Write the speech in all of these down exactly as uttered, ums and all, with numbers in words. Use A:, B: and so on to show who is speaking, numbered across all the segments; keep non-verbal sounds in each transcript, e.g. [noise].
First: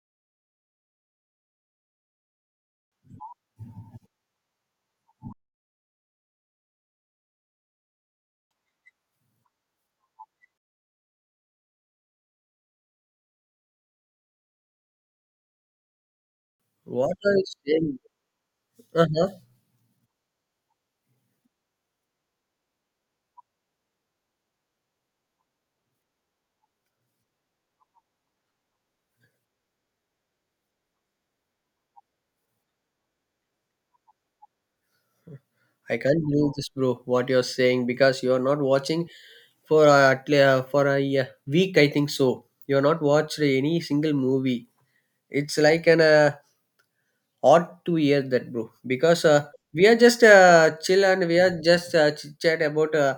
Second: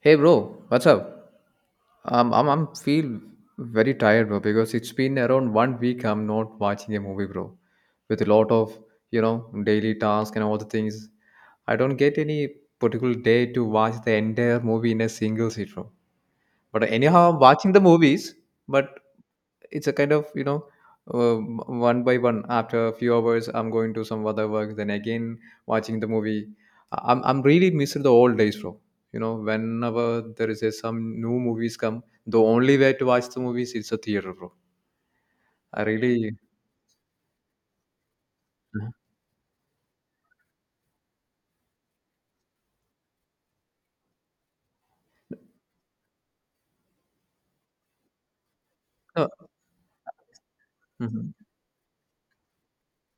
A: Hey bro, what's up? Um, I'm I'm feel very tired, bro, because it's been around one week I'm not watching a movie, bro. With a lot of you know daily tasks and all the things, I don't get any particular day to watch the entire movie in a single sit, bro. But
B: What
A: anyhow,
B: are
A: I'm
B: you
A: watching the
B: saying?
A: movies, but
B: Uh-huh.
A: it's a kind of you know um, one by one. After a few hours I'm going to some other work, then again watching the movie. I'm, I'm really missing the old days, bro. You know, whenever there is a, some new movies come, the only way to watch the movies is a theater, bro. I
B: I can't
A: really.
B: believe this, bro, what you're saying, because you're not
A: Mhm.
B: watching for uh, at le- uh, for a uh, week, I think so. You're not watched any single movie. It's like an uh, odd to hear that, bro. Because
A: No.
B: uh, We are just uh, chill and
A: Mhm.
B: we are just uh, chit chat about uh,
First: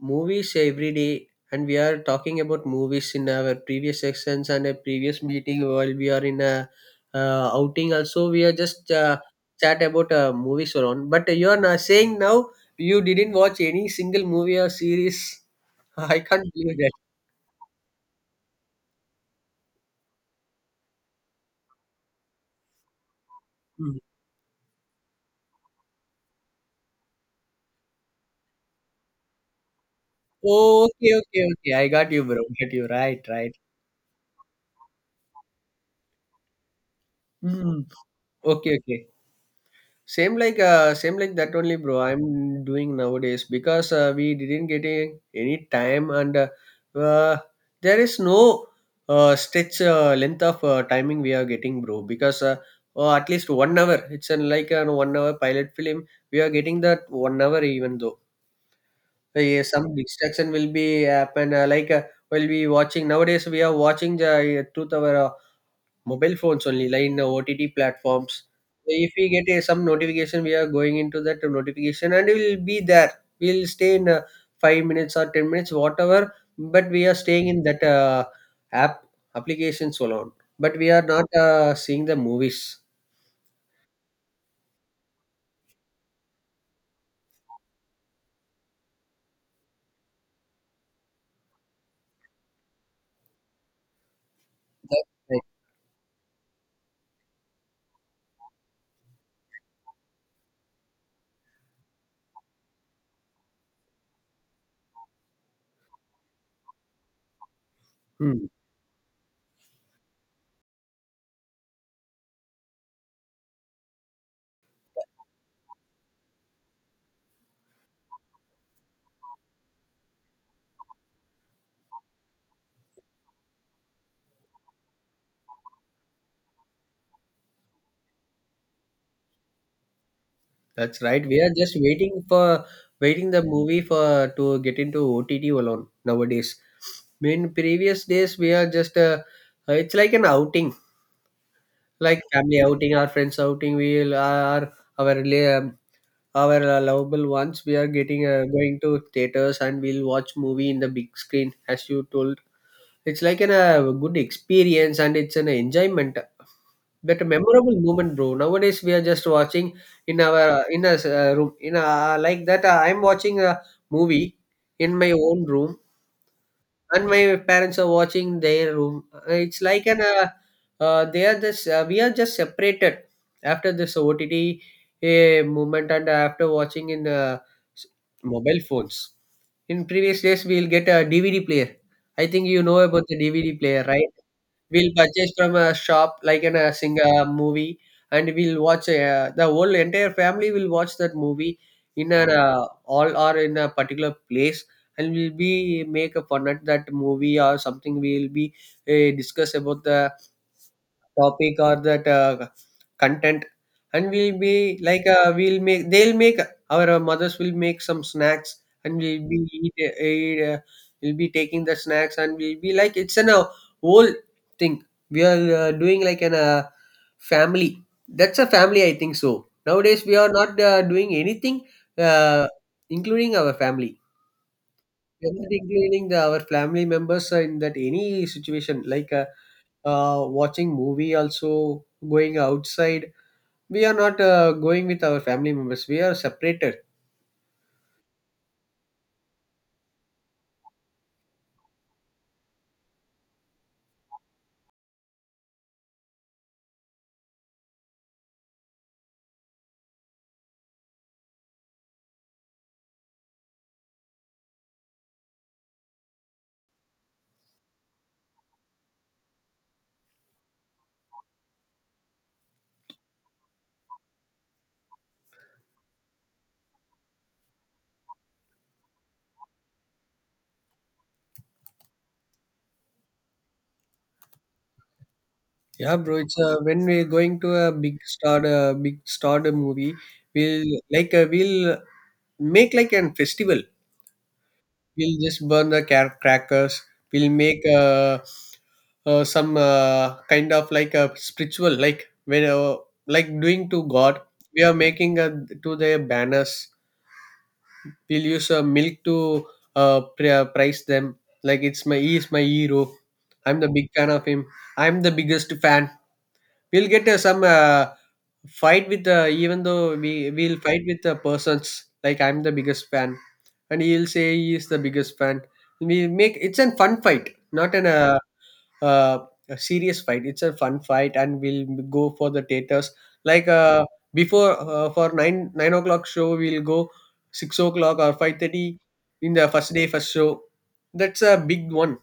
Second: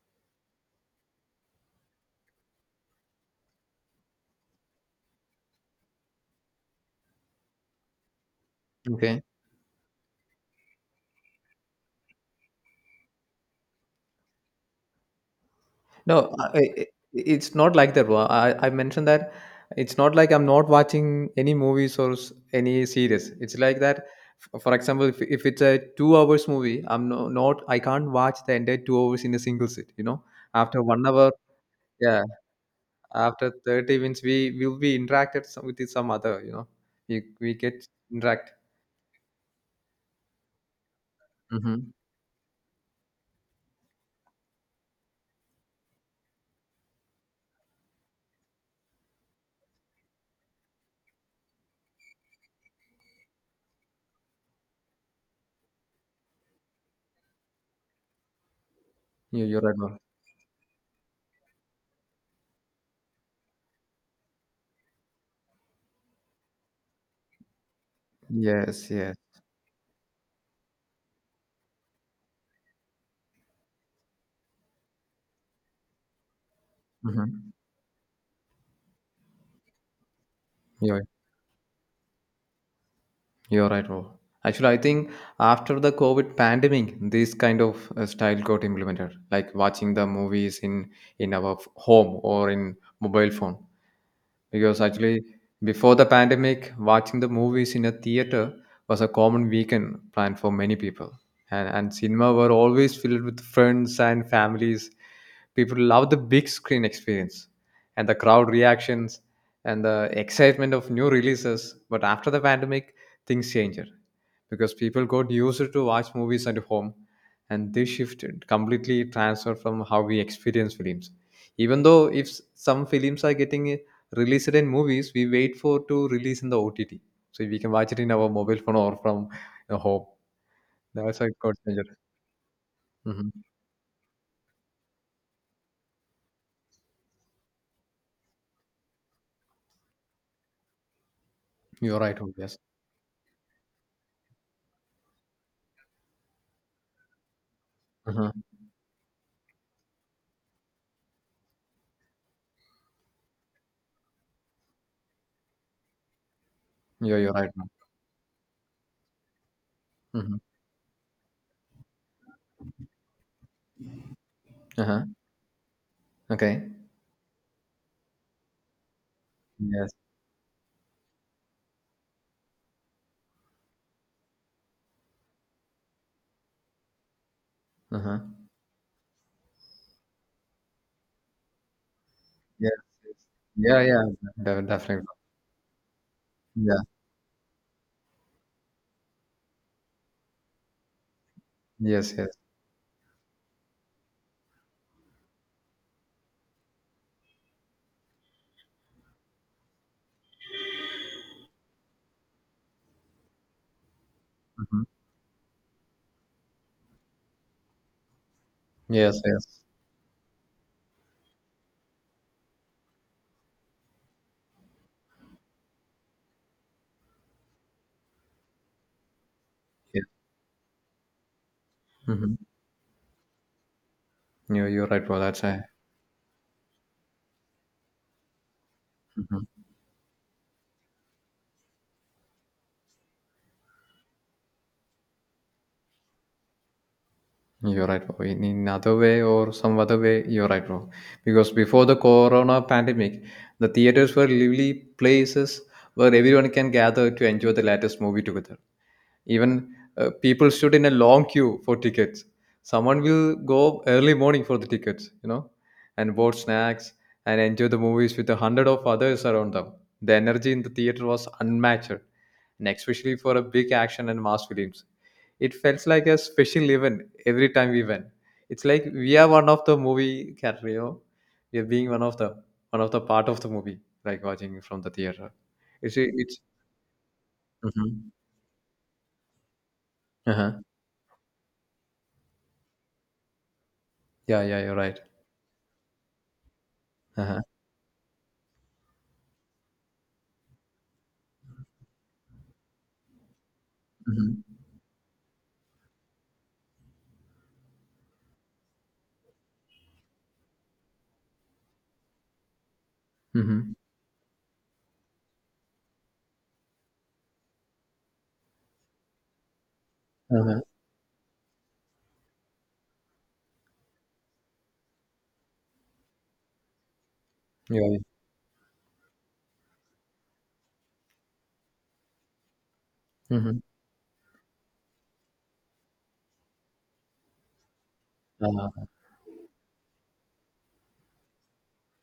B: movies every day, and we are talking about movies in our previous sections and a previous meeting while we are in a uh, outing also. We are just uh,
A: Okay.
B: chat about uh, movies around, but you are not saying now you didn't watch any single movie or series. [laughs] I
A: No, I,
B: can't believe
A: I-
B: that.
A: it's not like that, bro. I, I mentioned that it's not like I'm not watching any movies or s- any series. It's like
B: Mm.
A: that. f- For example, if, if it's a two hours movie, I'm no, not I can't watch the entire two hours in a single sit. You know, after
B: Oh,
A: one
B: okay,
A: hour,
B: okay, okay, I got
A: yeah,
B: you, bro. Got you. Right,
A: after
B: right.
A: thirty minutes, we will be interacted some- with some other. You know, we we
B: Mm.
A: get interact.
B: Okay, okay. Same like uh, same like that only,
A: Mm-hmm.
B: bro, I'm doing nowadays, because uh, we didn't get a, any time, and uh, uh, there is no uh, stretch uh, length of uh, timing we are getting, bro. Because uh, uh, At least one hour. It's an, like a one hour pilot film. We are getting that one hour, even though uh,
A: You, you're
B: yeah,
A: right,
B: some
A: bro.
B: distraction will be happen. Uh, like uh, we'll be watching nowadays. We are watching the uh, two hour. Uh, mobile phones only, like in the OTT platforms. So,
A: Yes,
B: if
A: yes.
B: we get a, some notification, we are going into that notification and we will be there. We'll stay in uh, five minutes or ten minutes, whatever, but we are
A: Mm-hmm.
B: staying in that uh, app applications alone, but we
A: Yeah,
B: are not uh, seeing the movies.
A: you're right, bro. Actually, I think after the COVID pandemic, this kind of uh, style got implemented, like watching the movies in in our f- home or in mobile phone, because
B: That's
A: actually
B: right.
A: before the pandemic, watching the movies in a theater was a common weekend plan for many people, and, and cinema were always filled with friends and families. People love the big screen experience and the
B: Hmm.
A: crowd reactions and the excitement of new releases. But after the pandemic, things changed because people got used to watch movies at home, and this shifted completely transferred from how we experience films. Even though if s- some films are getting release it in movies, we wait for to release in the O T T, so we can watch it in our mobile phone or from a home.
B: That's
A: That's
B: right.
A: why it
B: We are
A: got
B: just
A: changed.
B: waiting for waiting
A: Hmm.
B: the movie for to get into O T T alone nowadays. In previous days, we are just uh, it's like an outing.
A: You're right.
B: Like
A: Hope, yes.
B: family outing, our friends outing, we'll are our rela- um, our uh, lovable ones, we are getting
A: Uh-huh.
B: uh, going to theaters and we'll watch movie in the big screen, as you told. It's like an a good experience, and it's an enjoyment
A: You're,
B: but a
A: you're right.
B: memorable moment, bro. Nowadays we are just watching in
A: Mm-hmm.
B: our uh, in a uh, room, in a like that uh, I'm watching a movie in
A: Uh-huh.
B: my own room,
A: Okay.
B: and my parents are watching their room. It's like
A: Yes.
B: an uh, uh, they are just uh, we are just separated after this O T T uh, movement and after watching in uh, s-
A: Uh-huh.
B: mobile phones. In previous days, we'll get a D V D player. I think you
A: Yes,
B: know about
A: yes.
B: the D V D
A: Yeah,
B: player,
A: yeah.
B: right?
A: De-
B: We'll
A: definitely.
B: purchase from a shop, like in a
A: Yeah.
B: single movie, and we'll watch. Uh, the whole entire family will watch that movie
A: Yes.
B: in a
A: Yes.
B: uh, all or in a particular place, and we'll be make a fun at that movie or something. We'll be uh, discuss about the topic or that uh, content, and we'll be
A: Mm-hmm.
B: like uh, we'll make, they'll make our uh, mothers will make some snacks, and
A: Yes.
B: we'll be
A: Yes.
B: eat, eat, uh, we'll be taking the snacks, and we'll be like it's an uh, whole thing we are uh, doing, like an uh, family. That's a family, I think so.
A: Yes.
B: Nowadays we are not uh, doing anything
A: Mm-hmm.
B: uh, including our family.
A: You're, you're right. Well,
B: We're
A: that's
B: not
A: a.
B: including the, our family members uh, in that any situation, like uh,
A: Mhm.
B: uh, watching movie, also going outside, we are not uh, going with our family members. We are separated.
A: You're right, bro. In, in other way or some other way, you're right, bro. Because before the corona pandemic, the theaters were lively places where everyone can gather to enjoy the latest movie together. Even uh, people stood in a long queue for tickets. Someone will go early morning for the tickets, you know, and bought snacks and enjoy the movies with a hundred of others around them. The energy in the theater was unmatched, and especially for a big action and mass films. It felt like a special event every time we went. It's like we are one of the movie character, you know? We are being one of the one of the part of the movie, like watching from the theater. It's
B: Yeah, bro, it's
A: it's.
B: uh, when we're going to a big
A: Mhm.
B: star uh, big star movie,
A: Uh-huh.
B: we'll like uh, we'll make like an festival.
A: Yeah, yeah, you're right.
B: We'll just burn the car- crackers. We'll
A: Uh-huh.
B: make uh, uh, some uh, kind of like a spiritual, like when uh, like doing to god,
A: Mhm.
B: we are making uh to their banners. We'll use uh, milk to uh, pri- price them, like it's my, he is my hero. I'm the
A: Mhm.
B: big fan of him. I'm the biggest fan. We'll get uh, some uh, fight with uh, even though we we'll
A: Uh-huh.
B: fight with the persons, like I'm the biggest fan and he'll say he is the biggest fan. We make, it's a fun fight, not an
A: Yeah.
B: uh, uh, a serious fight. It's a fun fight, and we'll go for the theaters. Like
A: Mhm.
B: uh, Before uh, for nine nine o'clock show, we'll go six o'clock or five thirty,
A: Uh,
B: in the first day first show. That's a big one.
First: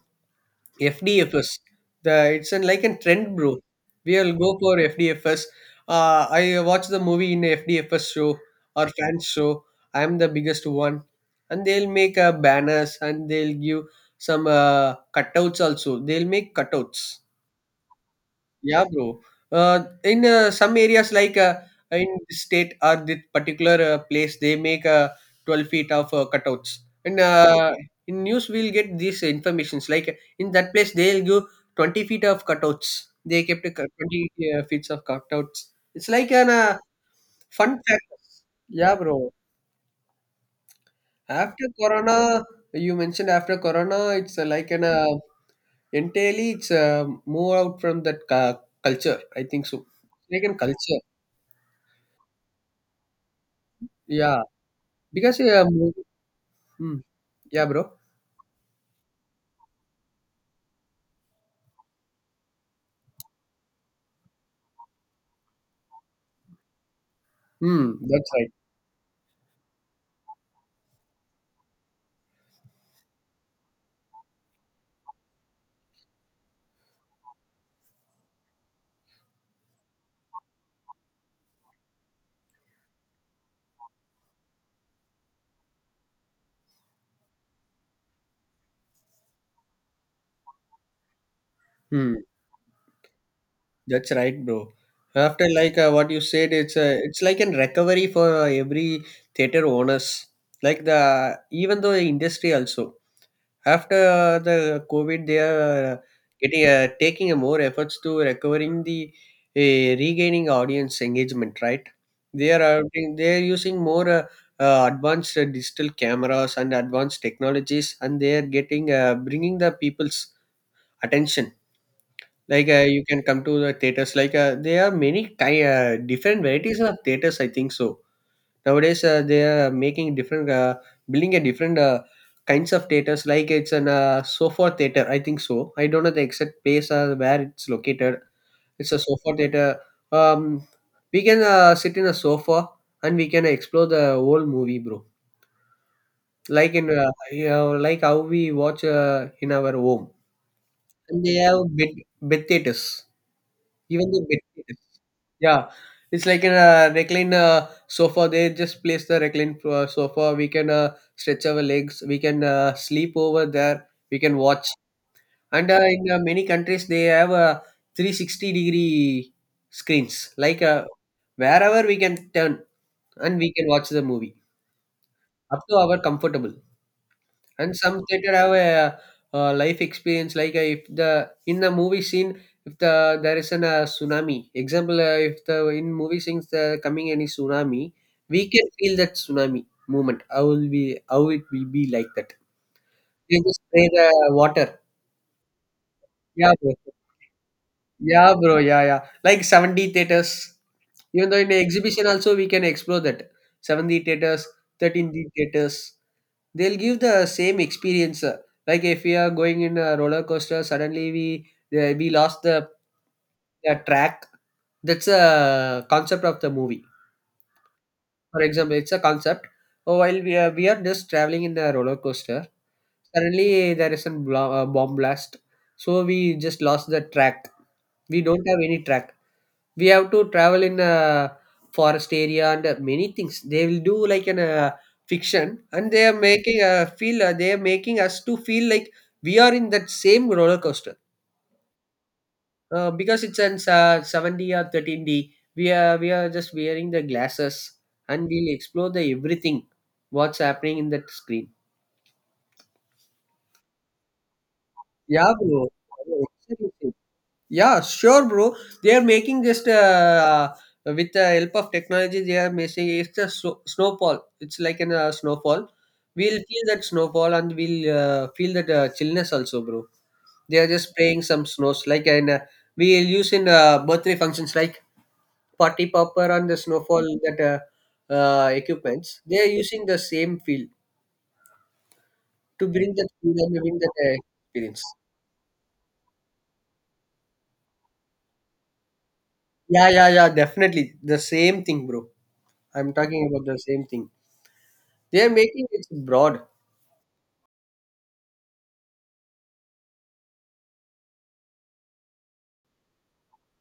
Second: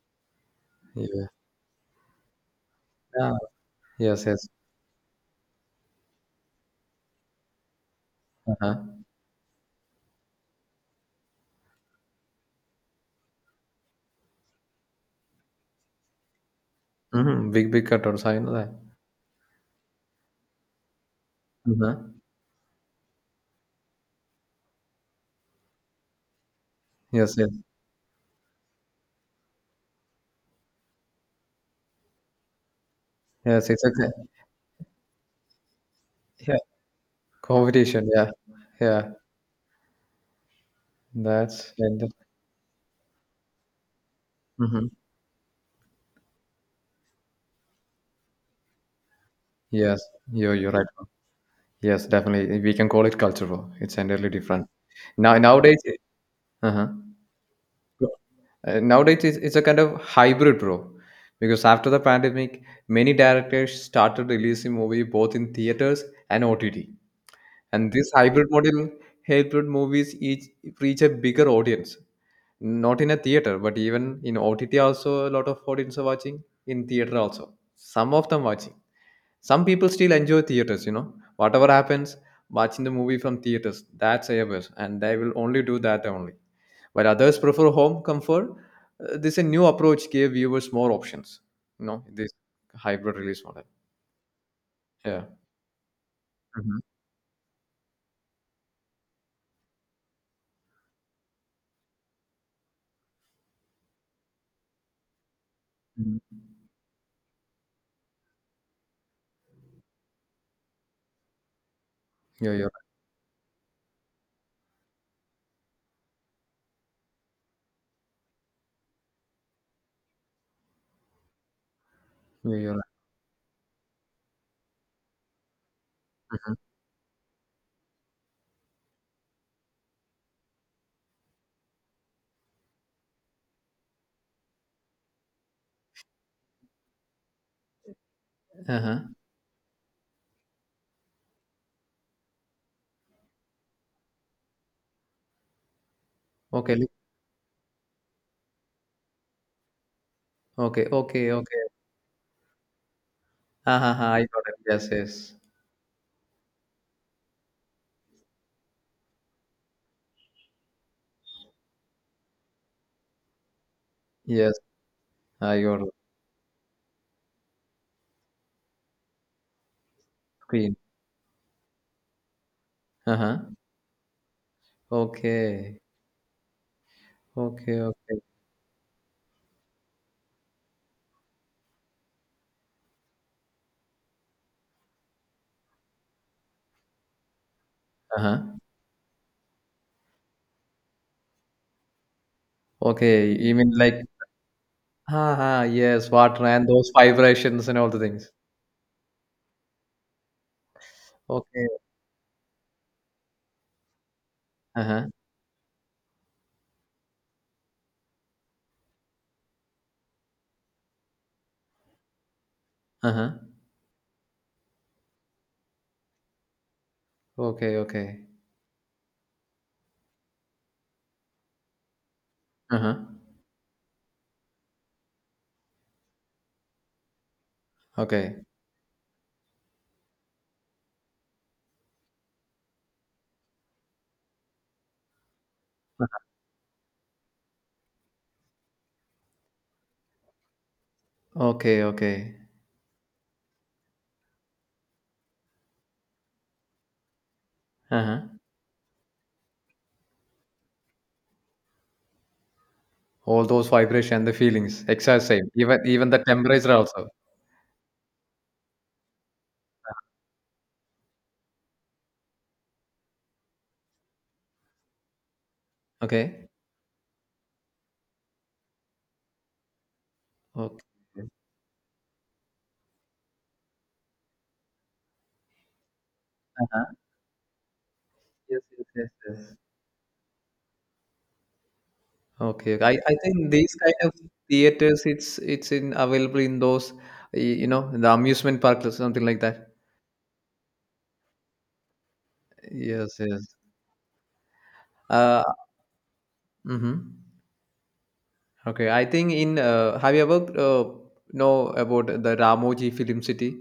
A: yeah.
B: F D F S. The it's an like a
A: Yeah.
B: trend, bro.
A: Yes,
B: We'll
A: yes.
B: go for F D F S. Uh, I watch the movie in F D F S show or
A: Uh-huh.
B: fan show. I'm the biggest one, and they'll make uh, banners, and they'll give some uh, cutouts also. They'll make cutouts.
A: Mhm. Big, big cutters. I know that.
B: Yeah, bro. Uh, in uh, some areas, like uh, in
A: Uh-huh.
B: this state or this particular uh, place, they make uh, twelve feet of uh, cutouts. And
A: Yes, yes.
B: uh, in news, we'll get these informations. Like in that place, they'll give twenty feet of cutouts. They kept
A: Yes,
B: a
A: it's
B: cut- twenty uh, feet of cutouts. It's like an
A: yeah,
B: uh, fun fact.
A: competition. Yeah.
B: Yeah,
A: Yeah.
B: bro. After
A: That's ended.
B: Corona, you mentioned, after Corona, it's uh, like an
A: Mm-hmm.
B: uh, entirely, it's uh, move out from that cu- culture, I think so.
A: Yes.
B: Like
A: You're,
B: an
A: you're right.
B: culture.
A: Yes, definitely. We can call it cultural. It's entirely
B: Yeah,
A: different. Now,
B: because yeah,
A: nowadays,
B: mo-
A: uh-huh.
B: mm, yeah, bro.
A: Uh, nowadays it's, it's a kind of hybrid, bro, because after the pandemic many directors started releasing movie both in theaters and OTT, and
B: Hmm,
A: this
B: that's
A: hybrid
B: right.
A: model helped movies each reach a bigger audience. Not in a theater, but even in OTT also a lot of audience are watching. In theater also some of them watching. Some people still enjoy theaters, you know, whatever happens, watching the movie from theaters, that's a best and they will only do that only, while others prefer home comfort. Uh, this a new approach gave viewers more options. You know,
B: Hmm,
A: this hybrid release model.
B: that's right, bro.
A: Yeah.
B: After like uh, what you said, it's
A: Mhm.
B: uh, it's like an recovery for uh, every theater owners. Like the even though the industry also. After uh, the COVID, they are uh,
A: Mhm.
B: getting uh, taking a more efforts to recovering the uh, regaining audience engagement, right?
A: Yeah,
B: They are
A: you're right.
B: uh, they are using more uh, uh, advanced uh, digital cameras and advanced technologies, and they are getting uh, bringing the people's attention.
A: Yeah,
B: Like
A: you're right.
B: uh, you can come to the theaters. Like uh, there are many ki- uh, different varieties of theaters, I think so. Nowadays uh, they are making different uh, building a different uh, kinds of theaters, like it's an uh, sofa theater, I think so. I don't know the exact place uh, where it's located. It's a
A: Uh-huh.
B: sofa theater. Um, we can uh, sit in a sofa and we can explore the whole movie, bro, like
A: Okay. li-
B: in uh, you know, like how we watch uh, in our home.
A: Okay.
B: And
A: Okay.
B: they have
A: Okay.
B: bed, bed theaters,
A: Uh-huh.
B: even
A: I
B: the bed
A: got it.
B: theaters.
A: Yes, yes.
B: Yeah, it's like a uh, recline uh, sofa. They just place the recline uh, sofa. We can uh, stretch our legs. We can uh, sleep over there. We can
A: Yes.
B: watch.
A: I
B: And
A: got
B: uh,
A: it.
B: in uh, many countries, they have uh, three hundred sixty degree screens. Like
A: Queen.
B: uh, wherever we can turn
A: Uh-huh.
B: and we can watch the movie up to
A: Okay.
B: our comfortable. And
A: Okay.
B: some
A: Okay.
B: theater have a, uh, life experience, like uh, if the in the movie scene, if the there is an uh, tsunami, example uh, if the in movie scenes the coming any tsunami, we
A: Uh-huh.
B: can feel that tsunami moment, how will be, how it will be, like that
A: Okay.
B: they
A: You
B: just
A: mean
B: spray
A: like
B: the water.
A: uh-huh. Yes, water
B: Yeah,
A: and
B: bro.
A: those vibrations and all the things.
B: Yeah, bro. Yeah, yeah, like seventy theaters, even though in the
A: Okay.
B: exhibition also we can explore that. seventy theaters,
A: Uh-huh.
B: thirteen D theaters. They'll give the same experience. Uh, like if we are going in a roller coaster, suddenly we uh, we lost the,
A: Uh-huh.
B: the track. That's a concept of the movie.
A: Okay. Okay.
B: For example, it's a concept. Oh, while we are we are just traveling in a roller coaster,
A: Uh-huh.
B: suddenly there is a bla- uh, bomb blast. So we just lost the track. We
A: Okay.
B: don't have any track. We have to travel in a forest area and uh, many things. They will do like an uh, fiction, and they are making uh, feel. Uh, they are making us to feel like we are in that same roller coaster.
A: Okay, okay.
B: Uh, because it's an uh, seventy or thirteen D, we are we are just wearing the glasses and
A: Uh-huh.
B: we'll explore the everything what's happening in that screen.
A: All those vibration, the feelings, exact
B: Yeah,
A: same.
B: bro.
A: Even even the temperature also.
B: Yeah, sure, bro. They are making just uh, uh, with the help of technology. They are making it's a snow- snowfall. It's like an uh, snowfall. We'll
A: Okay.
B: feel that snowfall, and we'll uh, feel that uh, chillness also, bro. They are
A: Okay.
B: just spraying some snows, like, and uh, we'll use in uh, birthday functions, like party popper and the
A: Uh-huh.
B: snowfall, that uh, uh,
A: Yes, yes, yes,
B: equipments. They are
A: yes.
B: using the same field to
A: Okay, okay. I,
B: bring that
A: I
B: feel
A: think
B: and
A: these
B: bring that
A: kind of
B: uh, experience.
A: theaters, it's it's in available in those, y- you know, the amusement park or something like that.
B: Yeah, yeah, yeah, definitely the same thing, bro. I'm
A: Yes,
B: talking
A: yes.
B: about the same thing. They are
A: Uh,
B: making it broad.
A: mm-hmm. Okay. I think in uh, have you ever uh, know about the Ramoji Film City?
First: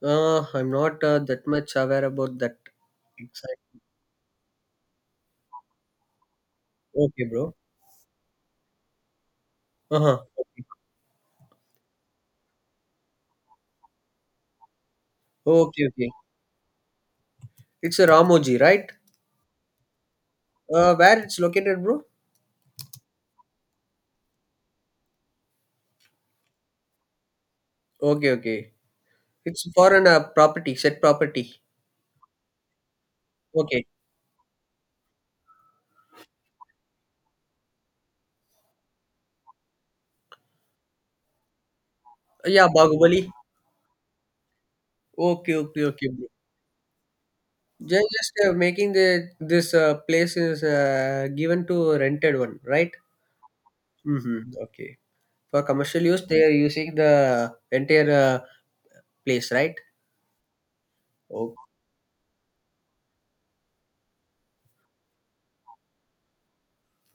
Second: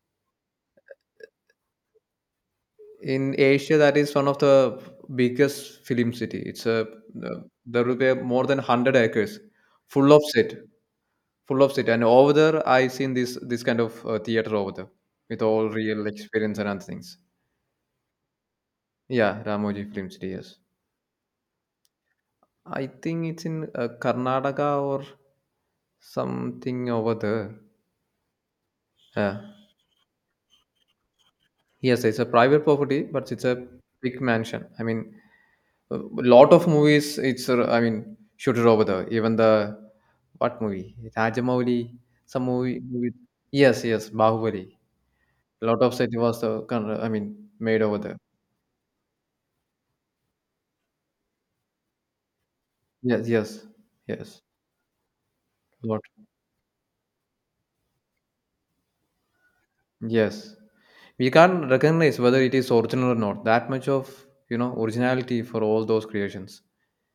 B: Uh, I'm not uh, that much aware about that.
A: In
B: Exact.
A: Asia, that is one of the biggest film city. It's a
B: Okay,
A: uh,
B: bro.
A: there will be more than one hundred acres, full of
B: Uh-huh.
A: set,
B: Okay.
A: full of set. And over there, I seen this this kind of uh, theater over there with all
B: Okay,
A: real
B: okay.
A: experience and other things.
B: It's a Ramoji, right?
A: Yeah, Ramoji Film City. Yes,
B: Uh, where it's located, bro?
A: I think it's in uh, Karnataka or something over there.
B: Okay, okay.
A: Yeah.
B: It's for an uh, property, set property.
A: Yes, it's a private property, but it's a
B: Okay.
A: big mansion. I mean, a lot of movies it's uh, I mean shoot it over there, even the what movie, Rajamouli, some
B: Yeah,
A: movie, movie.
B: Bahubali.
A: Yes, yes, Bahubali.
B: Okay,
A: A lot
B: okay,
A: of
B: okay,
A: set
B: bro.
A: was uh, kind of, I mean made over
B: Ju-
A: there.
B: Just uh, making the this uh, place is uh, given to rented one, right?
A: Yes, yes. Yes,
B: Mm-hmm. Okay. For
A: lot.
B: commercial use, they are using the entire uh, place, right?
A: Yes, we can't recognize whether it is original or not. That much of, you know, originality for all those creations.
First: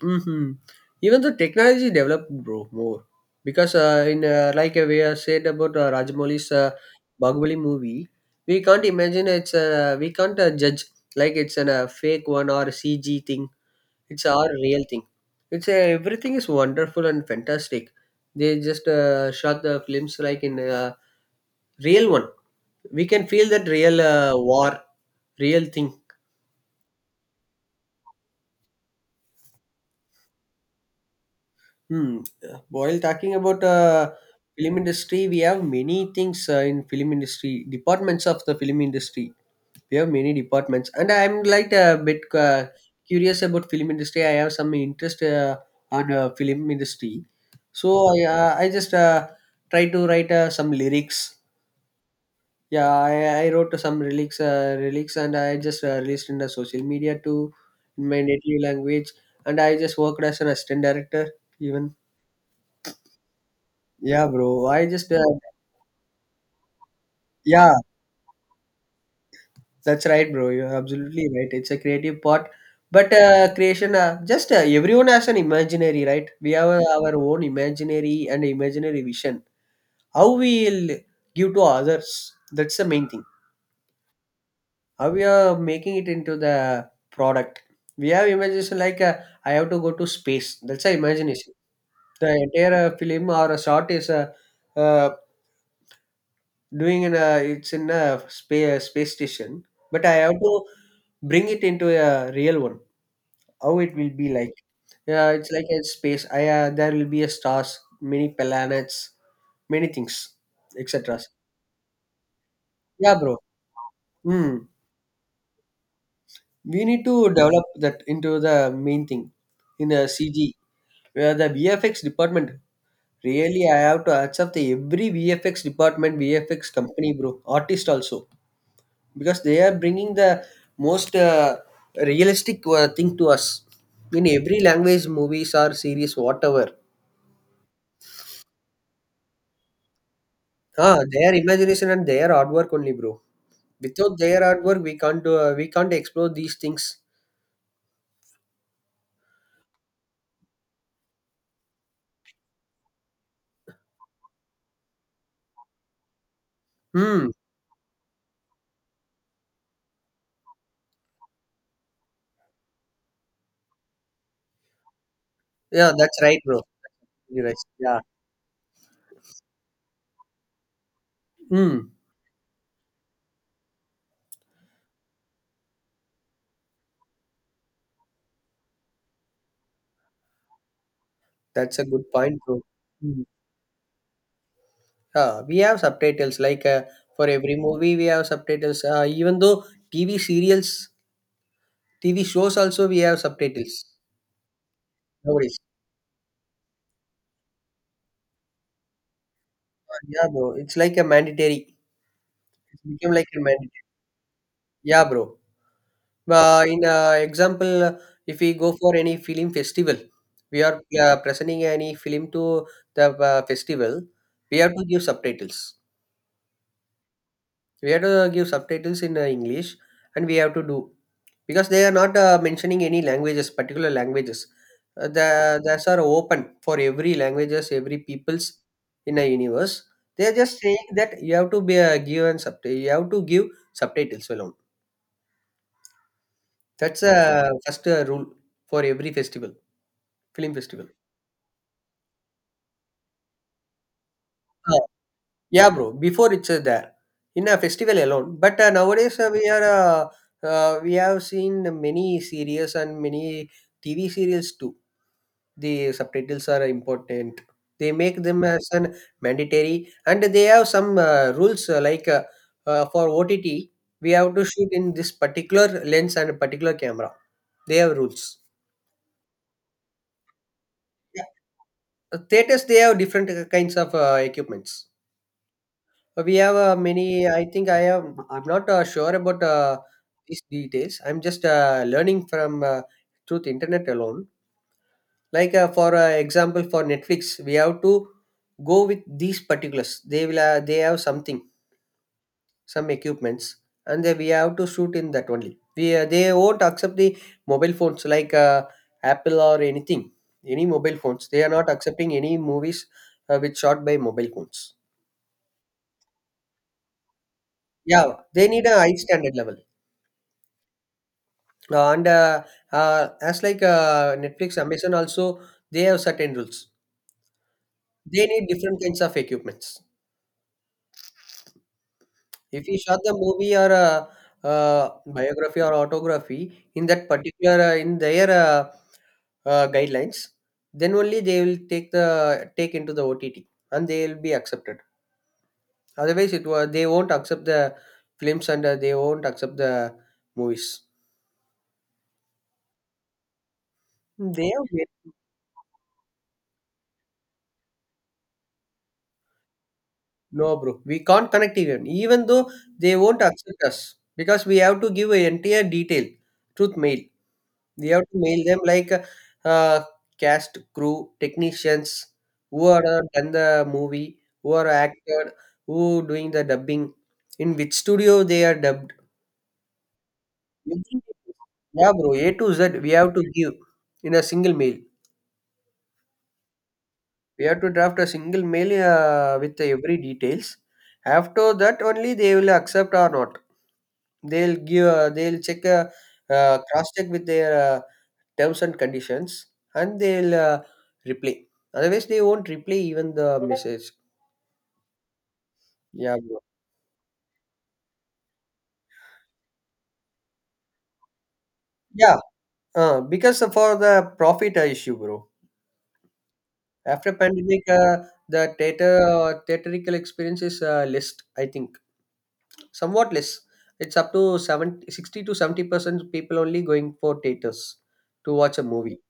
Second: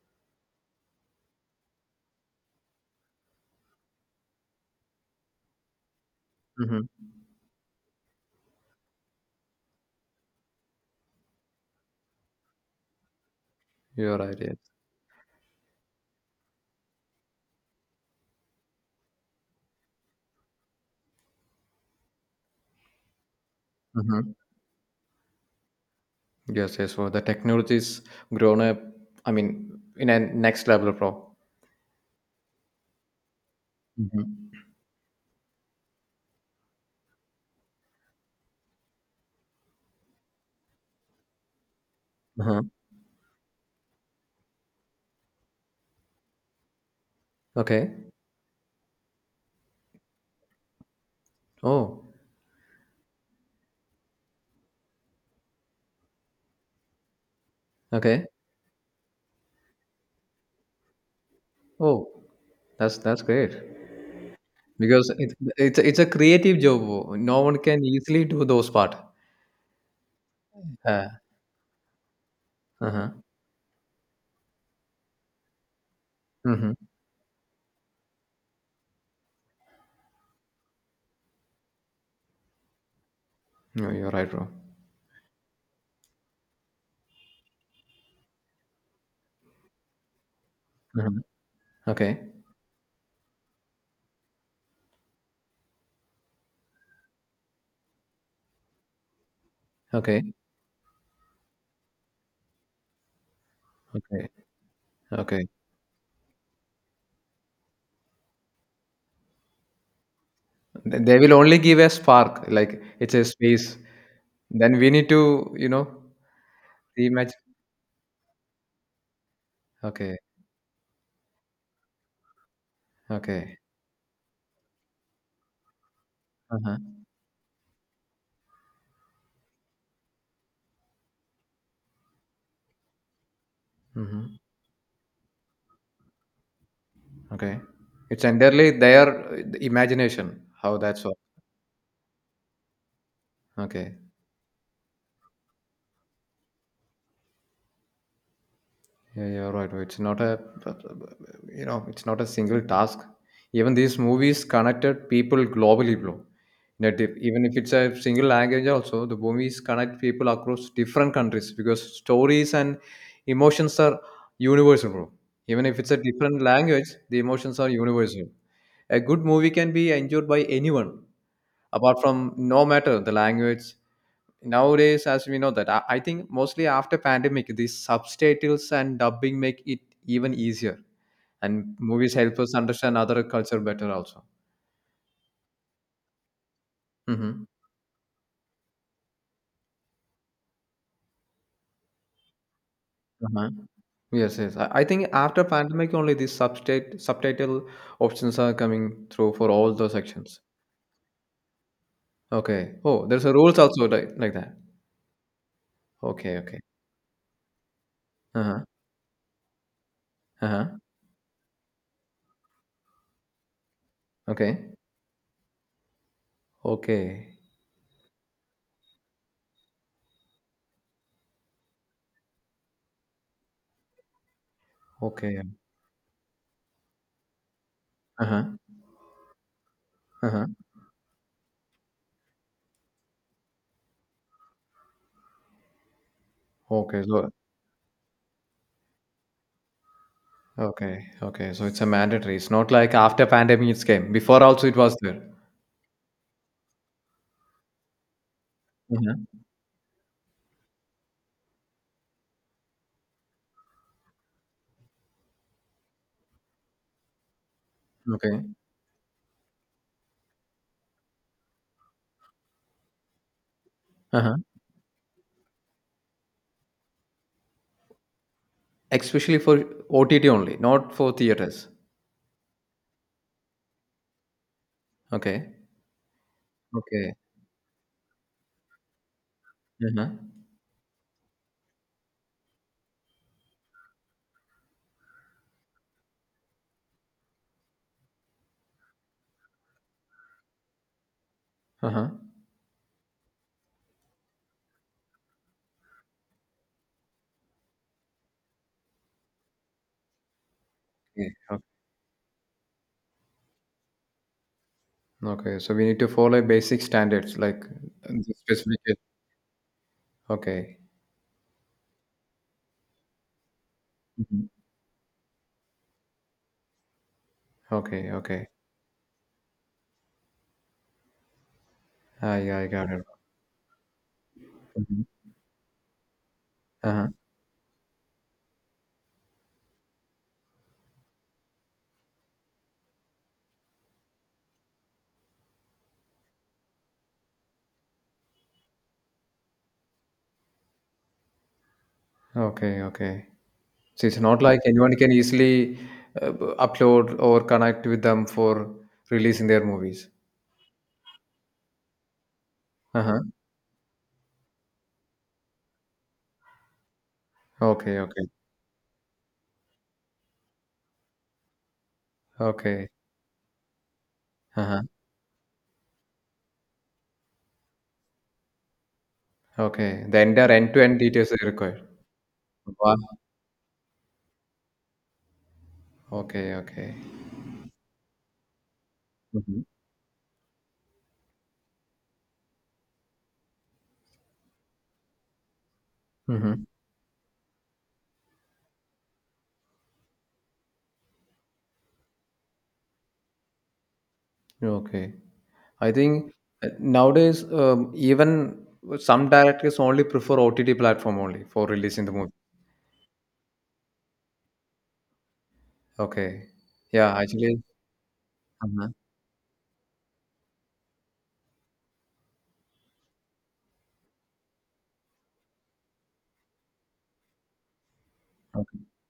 B: Mhm. Even the technology developed, bro, more because uh, in uh, like uh, we have said about uh, Rajamouli's uh,
A: Hmm.
B: Bahubali movie, we can't imagine it's uh, we can't uh, judge like it's a uh, fake one or a C G thing.
A: You're
B: It's
A: right.
B: our
A: Yes.
B: real thing. It's uh, Everything is wonderful and fantastic. They just uh, shot the films like in uh, real one. We can feel that real
A: Hmm.
B: uh, war, real thing.
A: Yes, yes, well the technology is grown up, I mean, in a next level, pro.
B: Hmm. uh, While talking about uh,
A: Hmm.
B: film industry, we have many things uh, in film industry departments of the film industry. We have many departments, and I'm like a bit
A: Uh-huh.
B: uh, curious about film industry. I have some interest uh, on uh, film industry, so
A: Okay.
B: I uh, I just uh, try to write uh, some lyrics.
A: Oh,
B: Yeah, I, I wrote some lyrics, uh, lyrics, and I just uh, released in the social media too, in my
A: okay.
B: native language, and I just worked as an assistant director even.
A: Oh, that's that's great,
B: Yeah, bro. I
A: because
B: just uh,
A: it, it's a- it's a creative job. No one
B: Yeah,
A: can easily do those part.
B: that's right, bro. You're
A: Uh,
B: absolutely right. It's a creative part,
A: uh-huh.
B: but uh, creation uh, just uh, everyone has an imaginary, right? We have
A: Mm-hmm.
B: uh, our own imaginary and imaginary vision. How we'll give to others. That's the main thing.
A: No, you're right, bro.
B: How we are making it into the product. We have imagination like uh, I have to go to space. That's a
A: Mhm.
B: imagination. The
A: Okay.
B: entire uh, film or a shot is a uh, doing in a it's in a space space station, but I
A: Okay.
B: have to bring it into a real one. How it will
A: Okay.
B: be like? Yeah,
A: Okay.
B: it's like a space. I uh, There will be a stars, many planets, many things,
A: Th- They
B: et cetera.
A: will only give a spark, like it's
B: Yeah,
A: a
B: bro.
A: space.
B: Hmm.
A: Then we need to, you know,
B: We need to
A: reimagine.
B: develop that into the main thing in a
A: Okay.
B: C G, where the V F X department
A: Okay.
B: really. I have to accept the every V F X department, V F X
A: Uh-huh.
B: company, bro, artist also, because they are bringing the most uh, realistic uh, thing to us in
A: Mm-hmm.
B: every language movies or series whatever.
A: Okay. It's entirely their uh, imagination. How
B: Ah,
A: that's all.
B: their imagination and their artwork only, bro.
A: Okay.
B: Without their artwork we can't do, uh, we can't explore these things.
A: Yeah, yeah, right, right. It's not a, you know, it's not a single task. Even these movies connected people globally, bro. That if,
B: Hmm.
A: even if it's a single language, also the movies connect people across different countries, because stories and emotions are universal, bro. Even if it's
B: Yeah,
A: a
B: that's right,
A: different
B: bro.
A: language, the
B: You're right,
A: emotions are
B: yeah.
A: universal. A good movie can be enjoyed by anyone,
B: Hmm.
A: apart from no matter the language. Nowadays, as we know, that i I think mostly after pandemic these subtitles and dubbing make it even easier, and
B: That's a good
A: movies help
B: point,
A: us
B: bro.
A: understand other
B: Hmm.
A: culture better also.
B: Ah, we have subtitles like uh, for
A: Hmm.
B: every movie we have subtitles, uh, even though TV serials, TV shows also we have
A: Uh-huh.
B: subtitles
A: Yes, yes, I, I think after
B: nowadays.
A: pandemic only these substate subtitle options are coming through for all the
B: Yeah,
A: sections.
B: bro. It's like a mandatory.
A: Okay.
B: It
A: Oh,
B: became
A: there's
B: like
A: a
B: a
A: rules
B: mandatory.
A: also like, like that.
B: Yeah, bro.
A: Okay, okay.
B: Uh, in uh, example, uh, if we
A: Uh-huh.
B: go for any film festival, we
A: Uh-huh.
B: are uh, presenting any film to the uh, festival. We
A: Okay.
B: have to give subtitles.
A: Okay.
B: We have to give subtitles in uh, English, and we have to do because they are not uh, mentioning any languages particular languages. Uh, the
A: Okay.
B: That's are open for every languages, every peoples
A: Uh-huh.
B: in a universe. They are
A: Uh-huh.
B: just saying that you have to be uh, given sub you have to give subtitles alone.
A: Okay,
B: That's
A: so
B: uh, first uh, rule for every festival, film festival.
A: okay, okay. So it's a mandatory. It's not like after pandemic it's came. Before also it was there.
B: Yeah, bro. Before it's uh, there in a festival alone, but uh, nowadays uh,
A: Mhm.
B: we are uh, uh, we have seen many series and many T V serials too. The subtitles are important. They make
A: Okay.
B: them as an mandatory, and they have some uh, rules uh, like uh, uh, for O T T, we have
A: Uh-huh.
B: to shoot in this particular lens and a particular camera. They have rules.
A: Especially for O T T only, not for
B: Yeah.
A: theaters.
B: Uh, Theaters they have different uh, kinds of uh, equipments.
A: Okay.
B: Uh, We have uh,
A: Okay.
B: many. I think I am. I'm not uh, sure about uh,
A: Uh-huh.
B: these details. I'm just uh, learning from uh, truth internet alone. Like uh, for uh, example, for Netflix, we have to go with these particulars. They will. Uh, they have something,
A: Uh-huh.
B: some equipments, and then we have to shoot in that only. We uh, They won't accept the mobile phones like uh, Apple or anything. Any mobile phones,
A: Okay.
B: they are
A: Okay.
B: not accepting any movies uh, which shot by mobile phones.
A: Okay. So we need to follow basic standards like
B: Yeah,
A: the
B: they need a high
A: specific.
B: standard level.
A: Okay.
B: Uh, and uh, uh, As like uh,
A: Mhm.
B: Netflix, Amazon also they have certain rules.
A: Okay.
B: They need
A: Okay.
B: different kinds of equipments.
A: I I
B: If you
A: got
B: shot
A: it.
B: the movie or a, uh,
A: Mhm.
B: biography or autography in that
A: Uh-huh.
B: particular uh, in their uh, uh, guidelines, then only they will take the take into the OTT and they will be accepted. Otherwise it was, they won't accept the films, and uh, they won't accept the movies.
A: Okay. Okay. So it's not
B: They
A: like
B: have.
A: anyone can easily uh, upload or connect with them for releasing their movies.
B: No, bro. We can't connect. Even, even though they
A: Uh-huh.
B: won't accept us, because we have to give an entire detail, truth mail. We
A: Okay,
B: have to
A: okay.
B: mail them like uh, cast, crew, technicians, who are
A: Okay.
B: uh, done the movie, who are
A: Uh-huh.
B: acted, who doing the dubbing, in which studio they are dubbed.
A: Okay. The entire end-to-end details are required.
B: Yeah, bro. A to Z we
A: Wow.
B: have to give in a single mail.
A: Okay, okay.
B: We have to draft a single mail uh, with
A: Mhm.
B: every details. After that, only they will accept or not. They'll give uh, they'll check uh, uh,
A: Mhm.
B: cross-check with their uh, terms and conditions, and they'll uh, reply. Otherwise, they won't reply even the message.
A: Okay. I
B: Yeah,
A: think
B: bro.
A: uh, nowadays, um, even some directors only prefer O T T platform only for releasing the
B: Yeah,
A: movie.
B: uh, because for the profit uh, issue, bro.
A: Okay.
B: After
A: Yeah, actually,
B: pandemic, uh, the
A: uh-huh.
B: theater uh, theatrical experience is uh, less. I think somewhat less. It's up to seventy, sixty to seventy percent people only going for theaters to watch a
A: Okay.
B: movie.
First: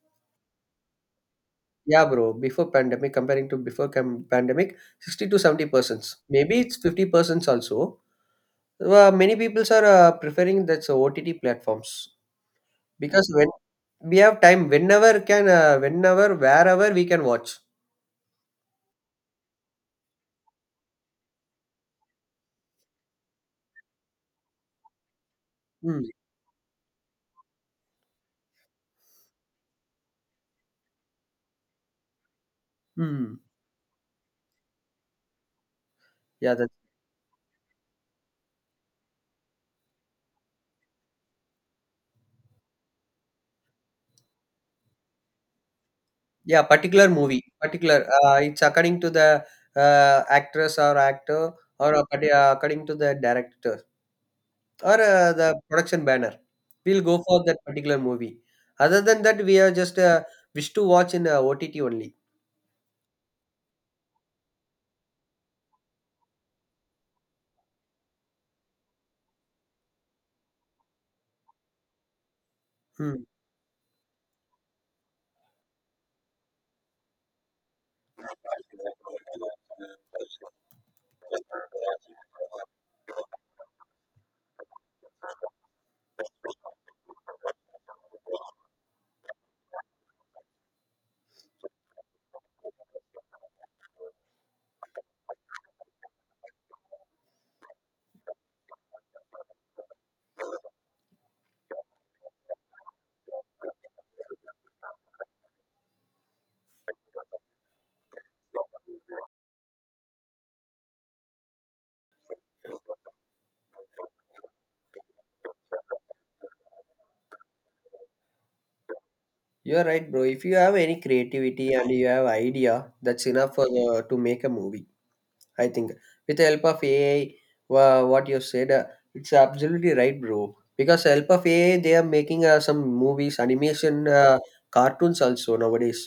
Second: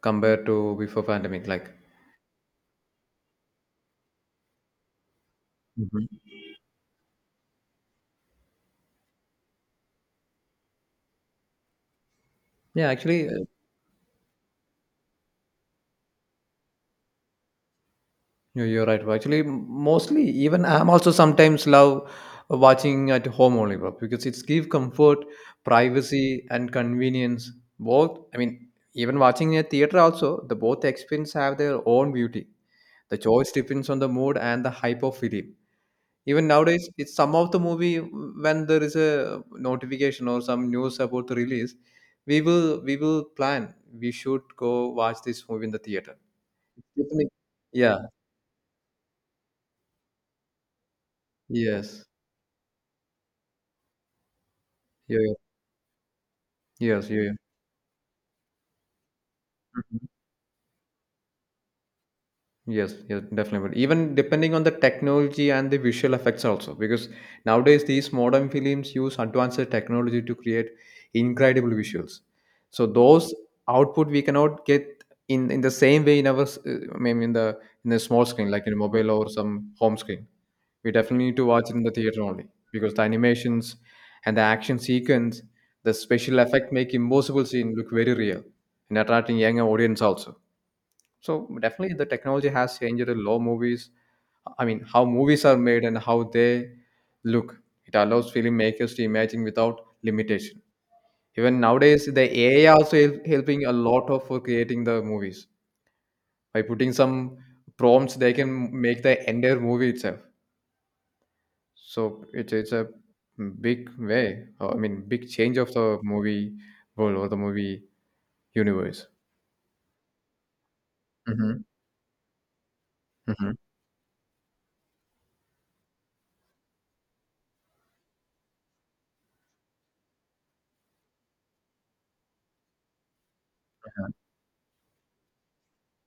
A: Compared to before pandemic, like.
B: Yeah, bro. Before pandemic, comparing to before cam- pandemic, sixty to seventy percent.
A: Mhm.
B: Maybe it's fifty percent also. Uh, many people are uh, preferring that's uh, O T T platforms
A: Yeah, actually,
B: because
A: uh,
B: when we have time, whenever can, uh, whenever wherever we can watch.
A: yeah, you're right. Actually, m- mostly even I'm also sometimes love watching at home only, bro, because it's give comfort,
B: Hmm.
A: privacy, and convenience. Both. I mean, even watching in a theater also, the both experience have their own beauty. The
B: Hmm.
A: choice depends on the mood and the hype of film. Even
B: Yeah, that
A: nowadays, it's some of the movie when there is a notification or some news about the release, we will we will plan. We should go watch this movie in the theater.
B: yeah, particular
A: Definitely.
B: movie,
A: Yeah.
B: particular. Uh, it's according to the uh, actress or actor, or
A: Yes.
B: accord- uh, according to the director, or
A: Yeah,
B: uh,
A: yeah.
B: the production banner. We'll
A: Yes,
B: go
A: yeah, yeah.
B: for that particular movie. Other than that we are just
A: Mhm.
B: uh, wish to watch in uh, OTT only.
A: Yes, yes, definitely. But even depending on the technology and the visual effects also, because nowadays these modern films use advanced technology to create incredible visuals. So
B: Hmm.
A: those output we cannot get in in the same way in our, s- uh, I mean, in the in the small screen like in a mobile or some home screen. We definitely need to watch it in the theater only, because the animations and the action sequence, the special effect make impossible scene look very real and attracting younger audience also. So definitely the technology has changed a lot movies. I mean, how movies are made and how they look. It allows filmmakers to imagine without limitation. Even nowadays, the A I also help, helping a lot of for creating the movies by putting some prompts. They can make the entire movie itself. So it's it's a big way. uh, I mean, big change of the movie world or the movie universe.
B: You are right, bro. If you have any
A: Mm-hmm.
B: creativity and you have idea, that's
A: Mm-hmm.
B: enough for the, to make a movie, I think, with the help of AI. Wha- what you said, uh, it's absolutely right, bro, because help of AI they are making uh, some movies, animation, uh, cartoons also nowadays.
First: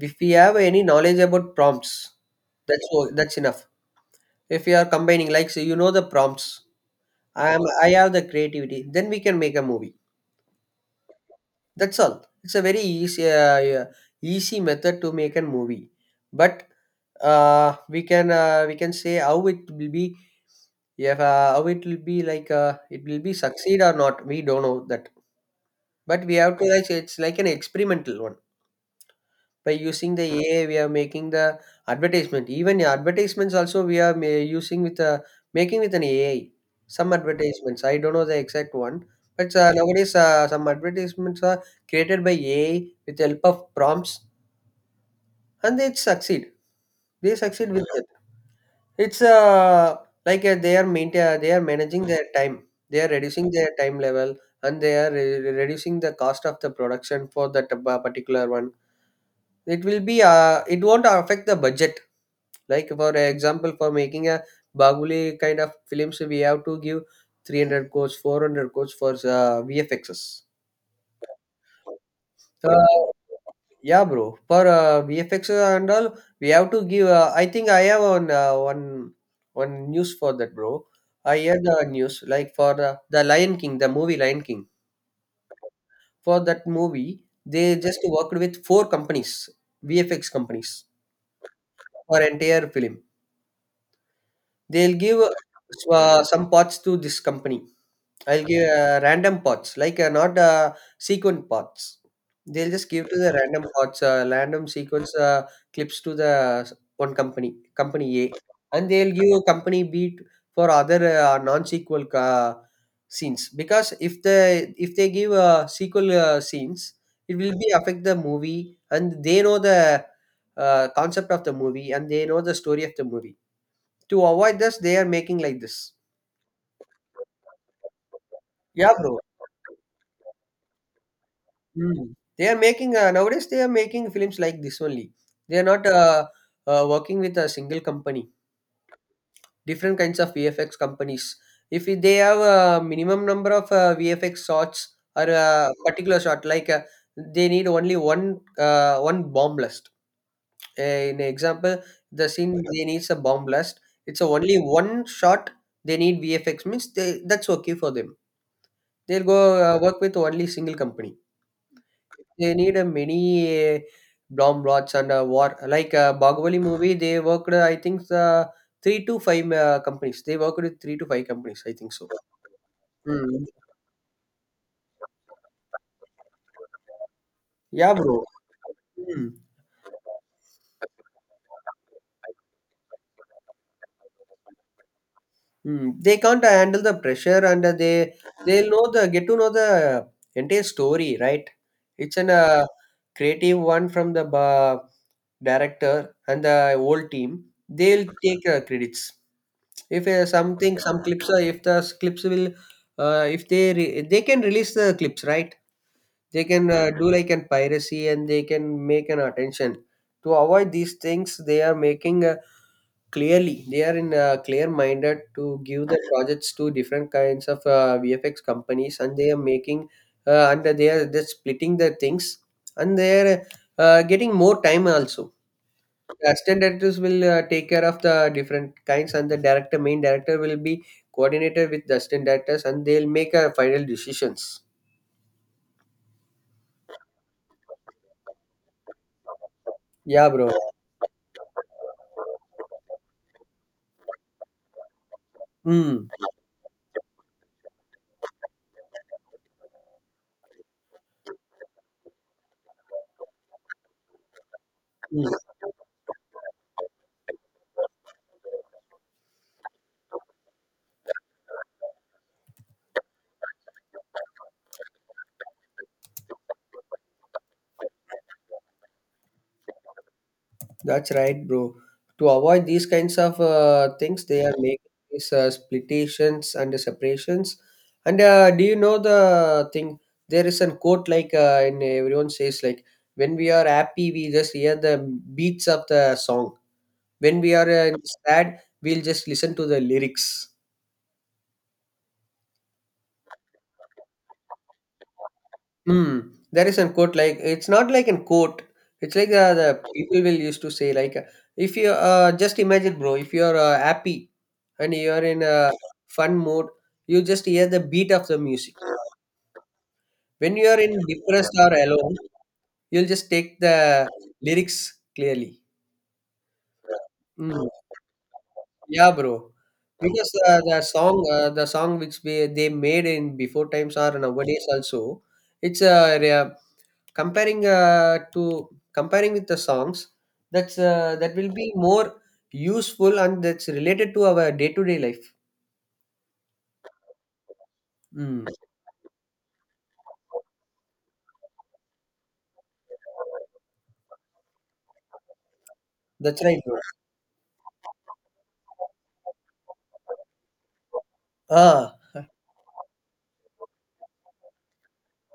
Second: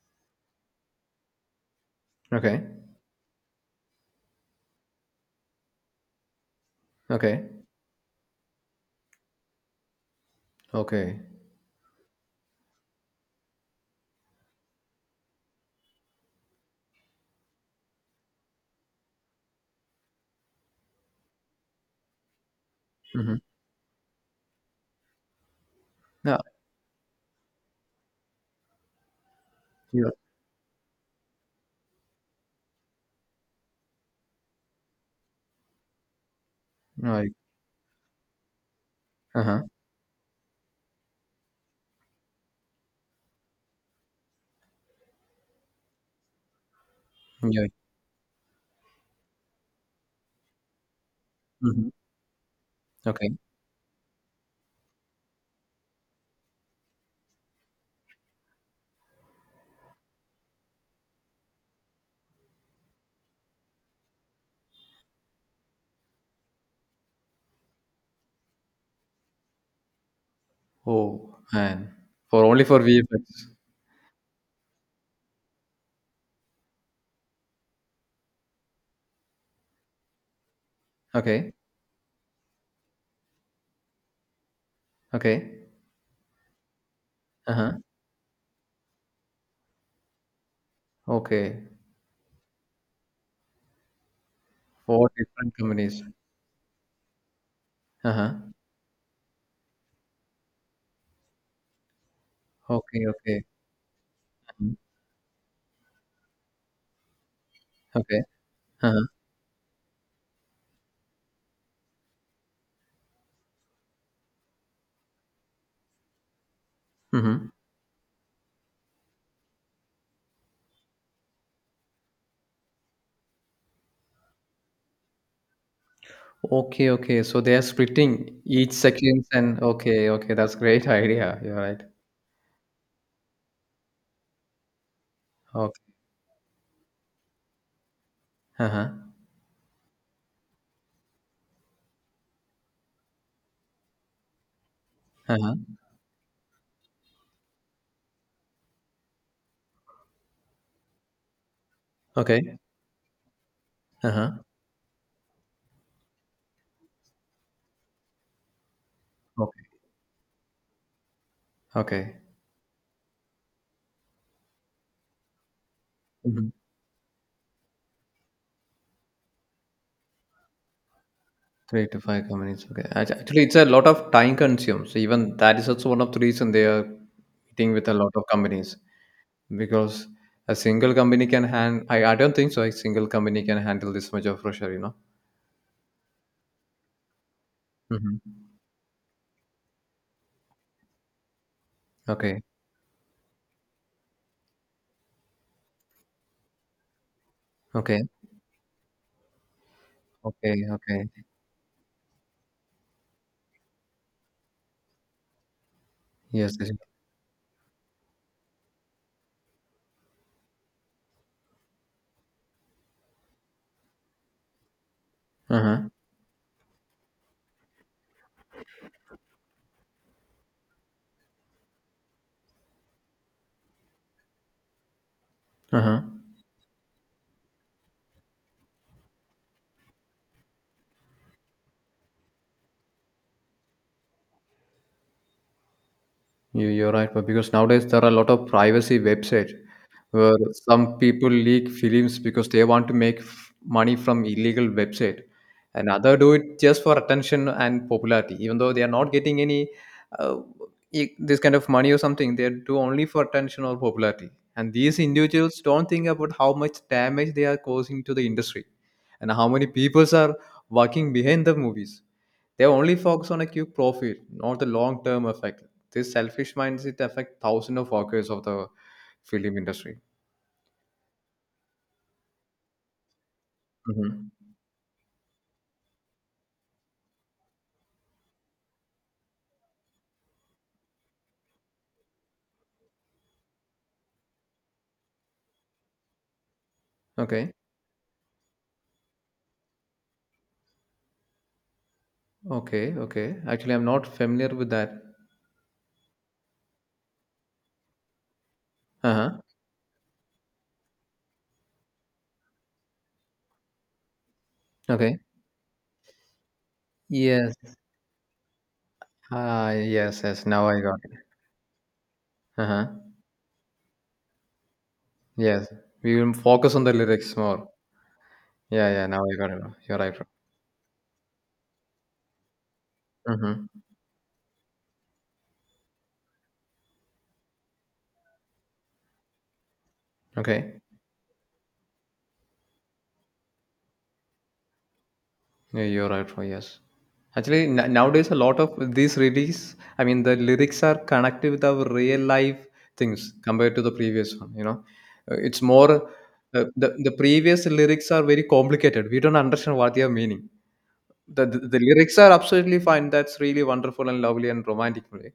B: If we have any knowledge about prompts,
A: Okay.
B: that's o- that's enough. If we are combining like so you know the prompts, i
A: Okay.
B: am I have the creativity, then we can make a movie.
A: Okay.
B: That's all. It's a very easy uh, yeah, easy method to make a movie. But uh, we can uh, we can say how it will be, if uh, how it will be like, uh, it will be
A: Mm-hmm.
B: succeed or not we don't know that. But we have to, like, it's like an experimental one. By
A: Yeah.
B: using the A I, we are making the advertisement. Even advertisements also we are ma- using with a, making with an A I. Some
A: Right.
B: advertisements, I don't know the exact one, but
A: Uh-huh.
B: uh, nowadays uh, some advertisements are created by A I with the help of prompts, and they succeed. They
A: Yeah.
B: succeed with it. It's uh, like uh, they are maintain, uh, they are
A: Mhm.
B: managing their time. They are
A: Okay.
B: reducing their time level, and they are re- reducing the cost of the production for that uh, particular one. It will be, uh, it won't affect the budget. Like for example, for making a Bahubali kind of films, we have to give three hundred crores, four hundred crores for uh, V F Xs.
A: Oh, man. For only for
B: Uh,
A: V F X.
B: yeah, bro. For uh, V F X and all, we have to give. Uh, I think I have on uh, one one news for that, bro. I
A: Okay.
B: heard the news like for uh, the Lion King, the movie Lion King.
A: Okay.
B: For that movie,
A: Uh-huh.
B: they just worked with four companies, V F X companies,
A: Okay.
B: for entire film. They'll
A: Four
B: give
A: different companies.
B: uh, some parts to this company.
A: Uh-huh.
B: I'll give uh, random pots, like uh, not uh, sequent pots. They'll just
A: Okay.
B: give to the
A: Okay.
B: random pots, uh, random
A: Mhm.
B: sequence uh, clips to the s- one company, company
A: Okay.
B: A, and
A: Uh-huh.
B: they'll give company B t- for other uh, non-sequel uh, scenes. Because if the if they give uh, sequel uh, scenes, it
A: Mm-hmm.
B: will be affect the movie, and they know the uh, concept of the movie, and they know the story of the movie. To avoid this, they are making like this.
A: Okay. Okay. So they are splitting each
B: Yeah, bro.
A: seconds and okay. Okay. That's great [laughs] idea. You're right.
B: Mm. They are making uh, nowadays they are making films like this only. They are
A: Okay.
B: not uh, uh, working with a single company.
A: Uh-huh.
B: Different kinds of V F X companies. If they have a minimum number of uh, V F X shots or
A: Uh-huh.
B: a particular shot, like uh, they need only one uh, one bomb blast. Uh, in example, the scene
A: Okay.
B: they needs a bomb blast. It's a
A: Uh-huh.
B: only one shot. They need V F X means they, that's okay for them. They'll go uh,
A: Okay.
B: work with only single company.
A: Okay.
B: They need a many uh, bomb lots and uh, war like uh,
A: Mm-hmm.
B: Bahubali movie. They worked, uh, I think, uh, three to five uh, companies. They worked with three to five companies. I
A: Three
B: think
A: to
B: so.
A: five companies. Okay. Act- Actually,
B: Mm.
A: it's a lot of time consumed. So even that is also one of the reason they are meeting with a
B: Yeah,
A: lot of
B: bro.
A: companies
B: Mm.
A: because a single company can hand. I, I don't think so. A single company can handle this much of pressure. You know.
B: Mm. They can't uh, handle the pressure, and uh, they
A: Hmm.
B: they'll know the get to know the entire story, right? It's an
A: Okay.
B: uh, creative one from the uh, director and the whole team.
A: Okay.
B: They'll take uh, credits. if uh,
A: Okay.
B: something some
A: Okay.
B: clips are if the s- clips will uh, if they re- they can release the clips, right? They
A: Yes. Yes.
B: can uh, do like an piracy and they can make an attention. To avoid these things they are making uh, clearly, they are in uh, clear minded to
A: Uh
B: give
A: huh.
B: the projects to different kinds of uh, VFX companies, and they are making uh, and they are just splitting the things, and they are uh, getting more time also.
A: Uh huh.
B: The assistant directors will uh, take care of the different kinds, and the director, main director will be coordinated with the assistant directors, and they'll make uh, final decisions.
A: You you're right, but because nowadays there are a lot of privacy websites
B: Yeah,
A: where
B: bro.
A: some people leak films because they want to make f- money from illegal website, and
B: mm,
A: other do it just for attention and popularity, even though they are not getting any uh, e- this kind of money or something. They do only for attention or popularity, and these
B: mm.
A: individuals don't think about how much damage they are causing to the industry and how many peoples are working behind the movies. They only focus on a quick profit, not the long term effect. This selfish mindset affect thousands of workers of the film industry.
B: That's right, bro. To avoid these kinds of uh, things
A: Mhm.
B: they are making these uh, splitations and separations. And uh, do you know the thing, there is a quote like uh, in everyone says like, when we are happy we just hear the beats of the song. When
A: Okay.
B: we are uh, sad we'll just listen to the lyrics.
A: Okay. Okay. Actually, I'm not familiar with that.
B: Hmm. There is a quote like, it's not like a quote. It's like
A: Uh-huh.
B: uh, the people will used to say like uh, if you uh, just imagine, bro, if you're uh, happy and you
A: Okay.
B: are in a fun mode, you just
A: Yes.
B: hear the beat of the music.
A: Ah, yes, yes.
B: When
A: Now
B: you are
A: I
B: in
A: got it.
B: depressed or alone
A: Uh-huh.
B: you'll just take the lyrics clearly.
A: Yes. We will focus on the lyrics
B: Mm.
A: more. Yeah, yeah.
B: Yeah,
A: Now I got
B: bro.
A: it. You're right.
B: Because uh, the song uh, the song which we, they made in before
A: Mm-hmm.
B: times or nowadays also it's uh, re- comparing uh, to comparing with the songs, that's
A: Okay.
B: uh, that will be more useful and that's related to our day-to-day life.
A: Yeah, you're right, Roy. Yes. Actually, n- nowadays a
B: mm,
A: lot of these release, I mean, the lyrics are connected with our real life things compared to the previous one. You know, Uh, it's more
B: that's right,
A: uh,
B: bro.
A: the the previous lyrics are very complicated. We don't understand what they are meaning. the, the the
B: Ah,
A: lyrics are absolutely fine. That's really wonderful and lovely and romantic way.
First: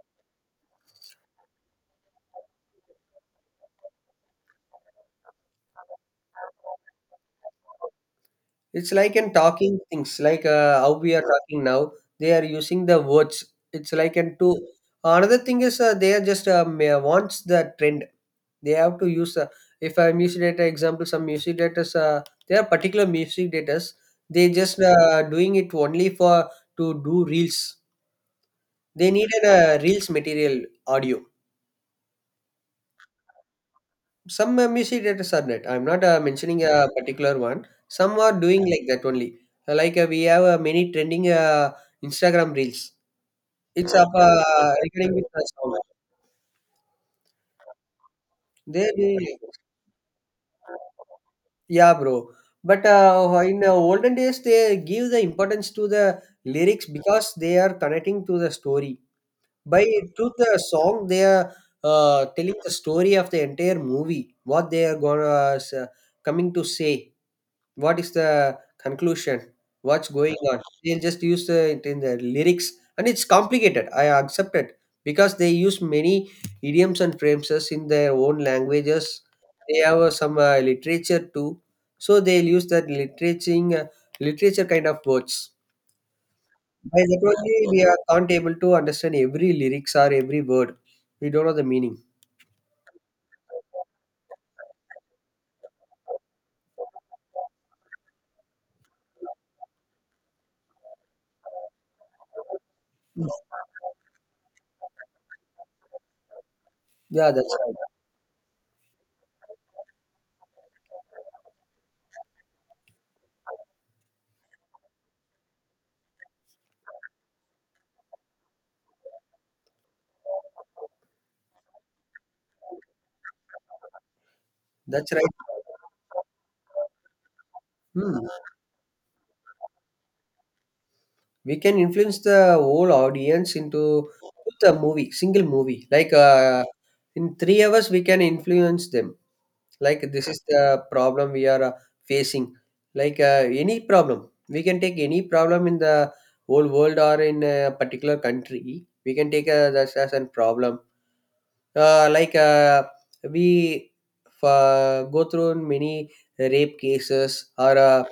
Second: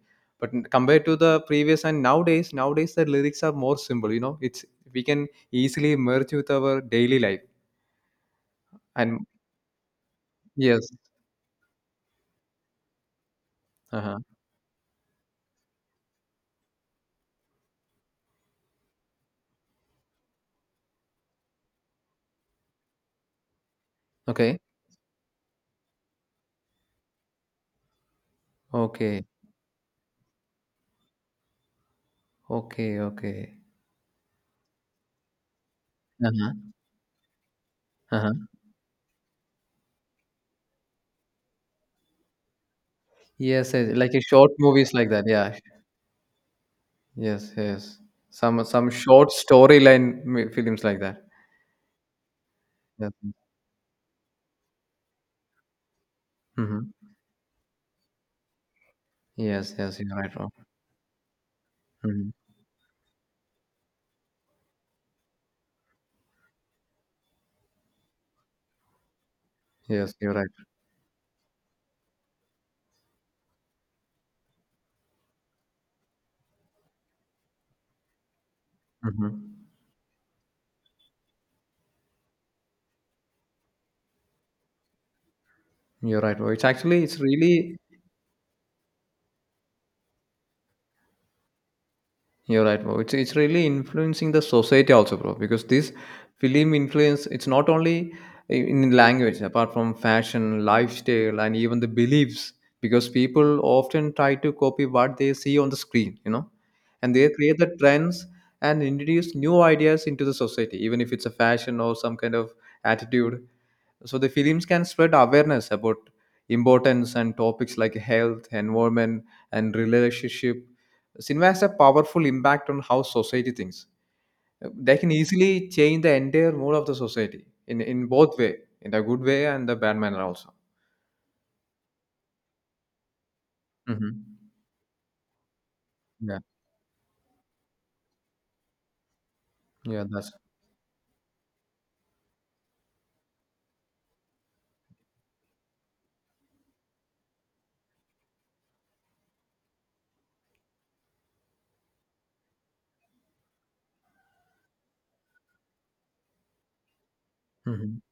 A: But n- compared to the previous and nowadays nowadays the lyrics are more simple. You know, it's, we can easily merge with our daily life
B: it's like
A: and
B: in talking things like uh,
A: yes.
B: how we are talking now, they are using the words. It's like
A: Uh-huh.
B: in to another thing is uh, they are just uh, ma- wants the trend. They have to use uh, if a music data, example, some music data, uh, they are particular music data, they
A: Okay.
B: just uh, doing it only for to do reels. They
A: Okay.
B: needed a reels material audio.
A: Okay. Okay.
B: Some uh, music editors are that. I'm not uh,
A: Uh-huh.
B: mentioning a particular one. Some are
A: Uh-huh.
B: doing like that only. Uh, Like uh, we have uh, many trending uh, Instagram reels.
A: Yes,
B: It's
A: yes,
B: up
A: like a short
B: uh,
A: movies like
B: recording
A: that.
B: with a
A: Yeah.
B: song.
A: Yes, yes. some some
B: They doing
A: short
B: like that.
A: storyline mi- films like that.
B: Yeah, bro. But
A: Yes.
B: uh, oh, in uh, olden days, they give the importance to the lyrics
A: Mm-hmm.
B: because they are connecting to the story.
A: Yes,
B: By
A: yes, you're
B: through
A: right, Rob.
B: the song, they are uh,
A: Mhm.
B: telling the story of the entire movie, what they are gonna uh, coming to say, what is the conclusion, what's
A: Yes, you're
B: going
A: right.
B: on. They'll just use the, it in the lyrics, and it's complicated. I accept it because they use many idioms and phrases in their own languages.
A: Mm-hmm.
B: They have uh, some uh, literature too, so they'll use that literature, literature kind of words.
A: You're right, bro. It's
B: By
A: actually it's
B: that only
A: really
B: we are, can't able to understand every lyrics or every word. We don't know the meaning.
A: you're right, bro. It's it's really influencing the society also, bro. Because this film influence, it's not only I- in language, apart from fashion, lifestyle, and even the beliefs. Because people often try to copy what they see on the screen, you know, and they
B: Yeah, that's
A: create the
B: right.
A: trends and introduce new ideas into the society, even if it's a fashion or some kind of attitude. So the films can spread awareness about importance and topics like health, environment, and relationship. Cinema has a powerful impact on how society thinks. Uh, They can
B: That's right.
A: easily change the entire mood of the society in, in
B: Hmm.
A: both way, in the good way and the bad manner also.
B: We can influence the whole audience into
A: Hmm.
B: with a movie, single movie. Like
A: Yeah,
B: uh, in three hours, we can influence them. Like
A: yeah,
B: this
A: that's
B: is the problem we are uh, facing. Like uh, any problem, we can take any problem in the whole world or in a particular country. We can take uh, that as a problem, uh, like uh, we uh, go through in many rape cases or
A: hmm
B: uh,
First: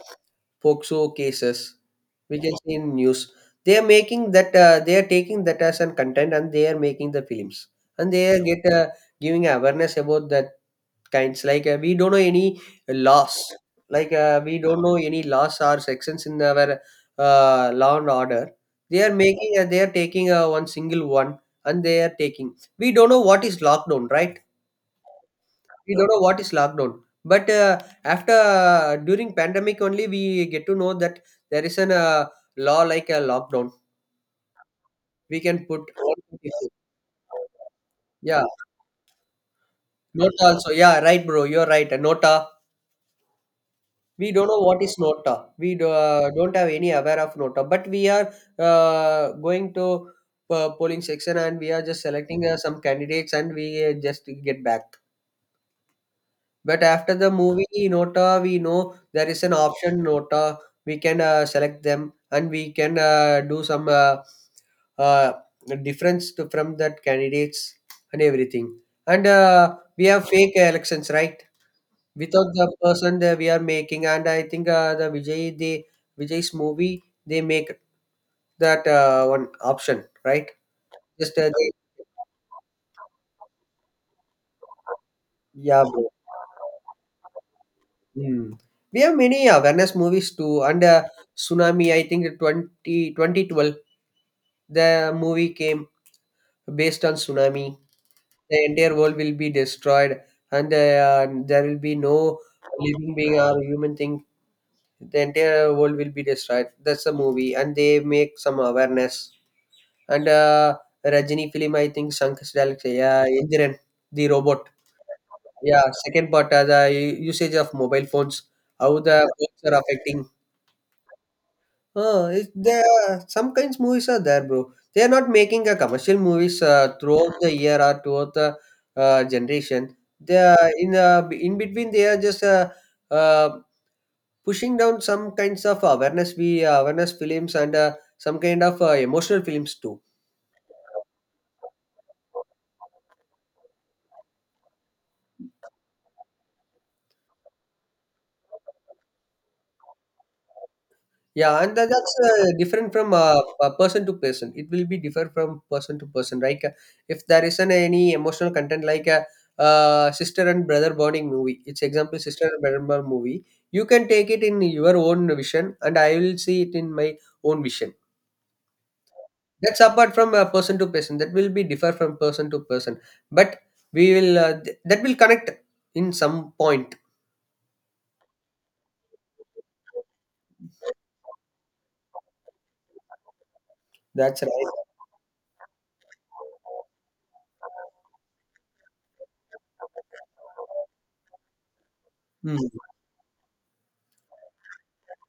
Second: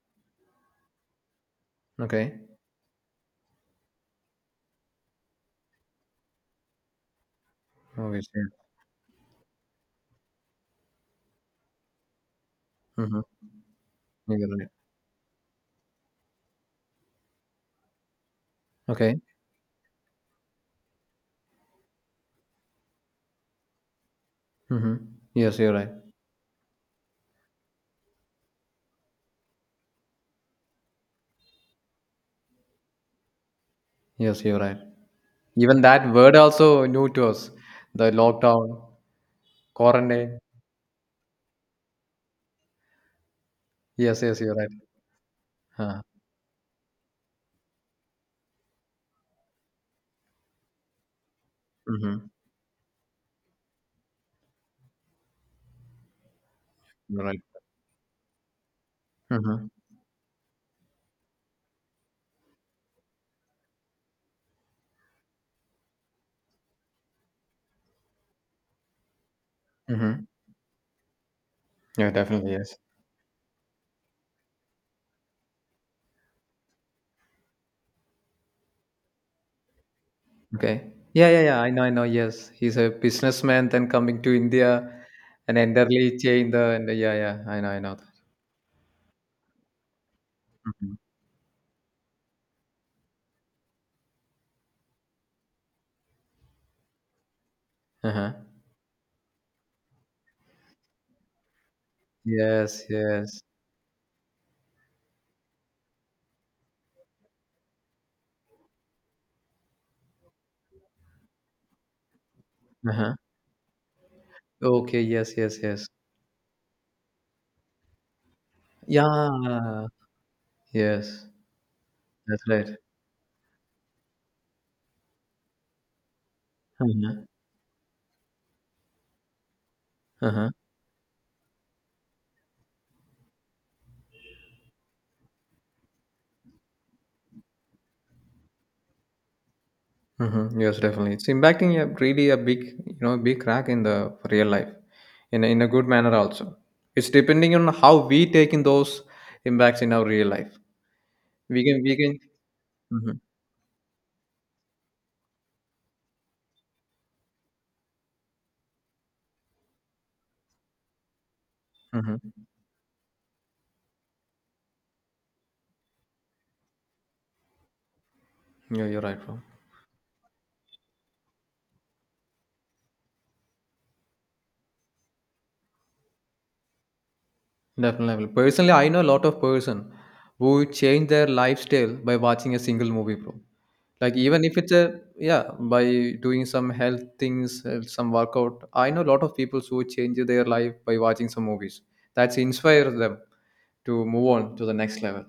B: P O X O cases. We
A: okay.
B: can see in news they are making that uh, they are taking that as an content and they are making the films, and they are
A: Obviously,
B: get uh, giving awareness about that kinds. Like uh, we don't know any
A: mm-hmm.
B: laws, like
A: Yeah,
B: uh,
A: you're
B: we
A: right.
B: don't know any laws or sections in our uh, law and order. They are
A: Okay.
B: making uh, they are taking uh, one single one, and they are taking, we don't know what is lockdown, right?
A: Mm-hmm. Yes, you're right.
B: We don't know what is lockdown, but uh, after uh, during pandemic only we get to know that there is an uh, law like a lockdown,
A: Yes, you're right.
B: we can
A: Even
B: put.
A: that word also new to us. The
B: Yeah,
A: lockdown, quarantine.
B: nota also. Yeah, right, bro, you're right, a nota.
A: Yes,
B: We
A: yes,
B: don't
A: you're
B: know
A: right.
B: what is Nota. We do,
A: Uh,
B: uh, don't have any aware of Nota, but we are uh, going to uh, polling section and we are just
A: mm-hmm.
B: selecting uh, some candidates and we uh, just get back. But after
A: You're
B: the
A: right.
B: movie Nota, we know there is an
A: Mm-hmm.
B: option Nota. We can uh, select them and we can uh, do some uh, uh, difference to, from that candidates and everything. And uh, we
A: Mm-hmm.
B: have fake elections, right?
A: Yeah,
B: Without
A: definitely.
B: the
A: Yes.
B: person that we are making. And I think uh, the vijay the Vijay's movie, they make that uh, one option, right?
A: Okay. Yeah,
B: just
A: yeah,
B: uh,
A: yeah.
B: they,
A: I know, I know. Yes, he's a businessman, then coming to India and
B: yeah, bro.
A: entirely change the. And yeah, yeah. I know, I know that.
B: Hmm. We have many awareness movies too. And
A: Mhm.
B: uh, tsunami, I think twenty twenty twelve, the movie came based on tsunami.
A: Uh-huh.
B: The entire world will be destroyed, and uh, there will be no
A: Yes,
B: living being
A: yes.
B: or human thing. The entire world will be destroyed, that's a movie, and they make some awareness. And uh, Rajini film, I think Shankar's director,
A: Uh-huh.
B: yeah, Indiran, the robot,
A: Okay. Yes, yes, yes.
B: yeah. Second part, that usage of mobile phones, how the phones are
A: Yeah.
B: affecting.
A: Yes,
B: Huh?
A: that's right.
B: There are- some kinds movies are there, bro. They are not making a commercial movies uh,
A: Uh-huh.
B: throughout the year or to the uh, generation. They
A: Uh-huh.
B: are in uh, in between. They are just uh, uh, pushing down some kinds of awareness, be awareness films, and uh, some kind of uh, emotional films too.
A: Mm-hmm. Yes, definitely. It's impacting a really a big, you know, big crack in the real life, in a, in a good manner also. It's depending on how we take in those impacts in our real life.
B: Yeah,
A: We
B: and
A: can,
B: that,
A: we
B: that's
A: can.
B: uh, different from
A: Mm-hmm.
B: uh, uh, person to person. It will be different from person to person. Like uh, if there isn't any emotional content, like a uh, uh, sister and brother bonding movie. It's example
A: Mm-hmm.
B: sister and brother bond movie. You can take it in your own vision, and I will see it in my own vision.
A: Yeah, you're right, bro.
B: That's apart from uh, person to person. That will be differ from person to person. But we will uh, th- that will connect in some point.
A: Definitely. Definitely. Personally, I know a lot of person who change their lifestyle by watching a single movie, bro. Like
B: That's
A: even if
B: right.
A: it's a yeah, by doing some health things, uh, some workout. I know a lot of people who change their life by watching some movies. That's
B: Hmm.
A: inspire them to move on to the next level.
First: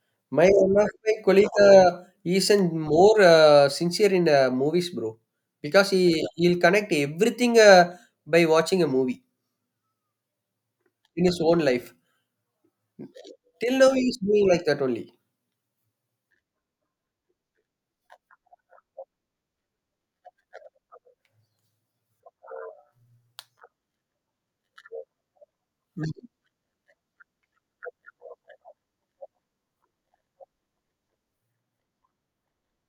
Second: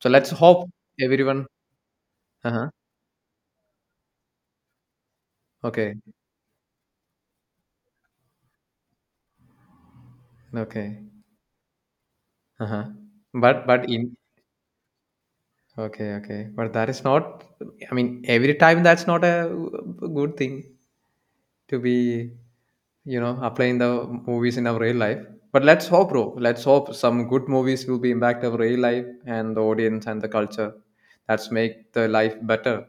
A: So let's
B: My
A: hope
B: one of my
A: everyone.
B: colleague uh, is
A: Uh
B: an
A: huh.
B: more uh, sincere in uh, movies, bro, because
A: Okay.
B: he he'll connect everything uh, by watching a movie
A: Okay.
B: in his own life.
A: Uh huh. But
B: Till
A: but
B: now,
A: in
B: he's doing like that only.
A: okay, okay. But that is not, I mean, every time that's not a good thing to be, you know, applying the movies in our real life. But let's hope, bro. Let's hope some good movies will be impact our real life and the audience and the culture. That's make the life better.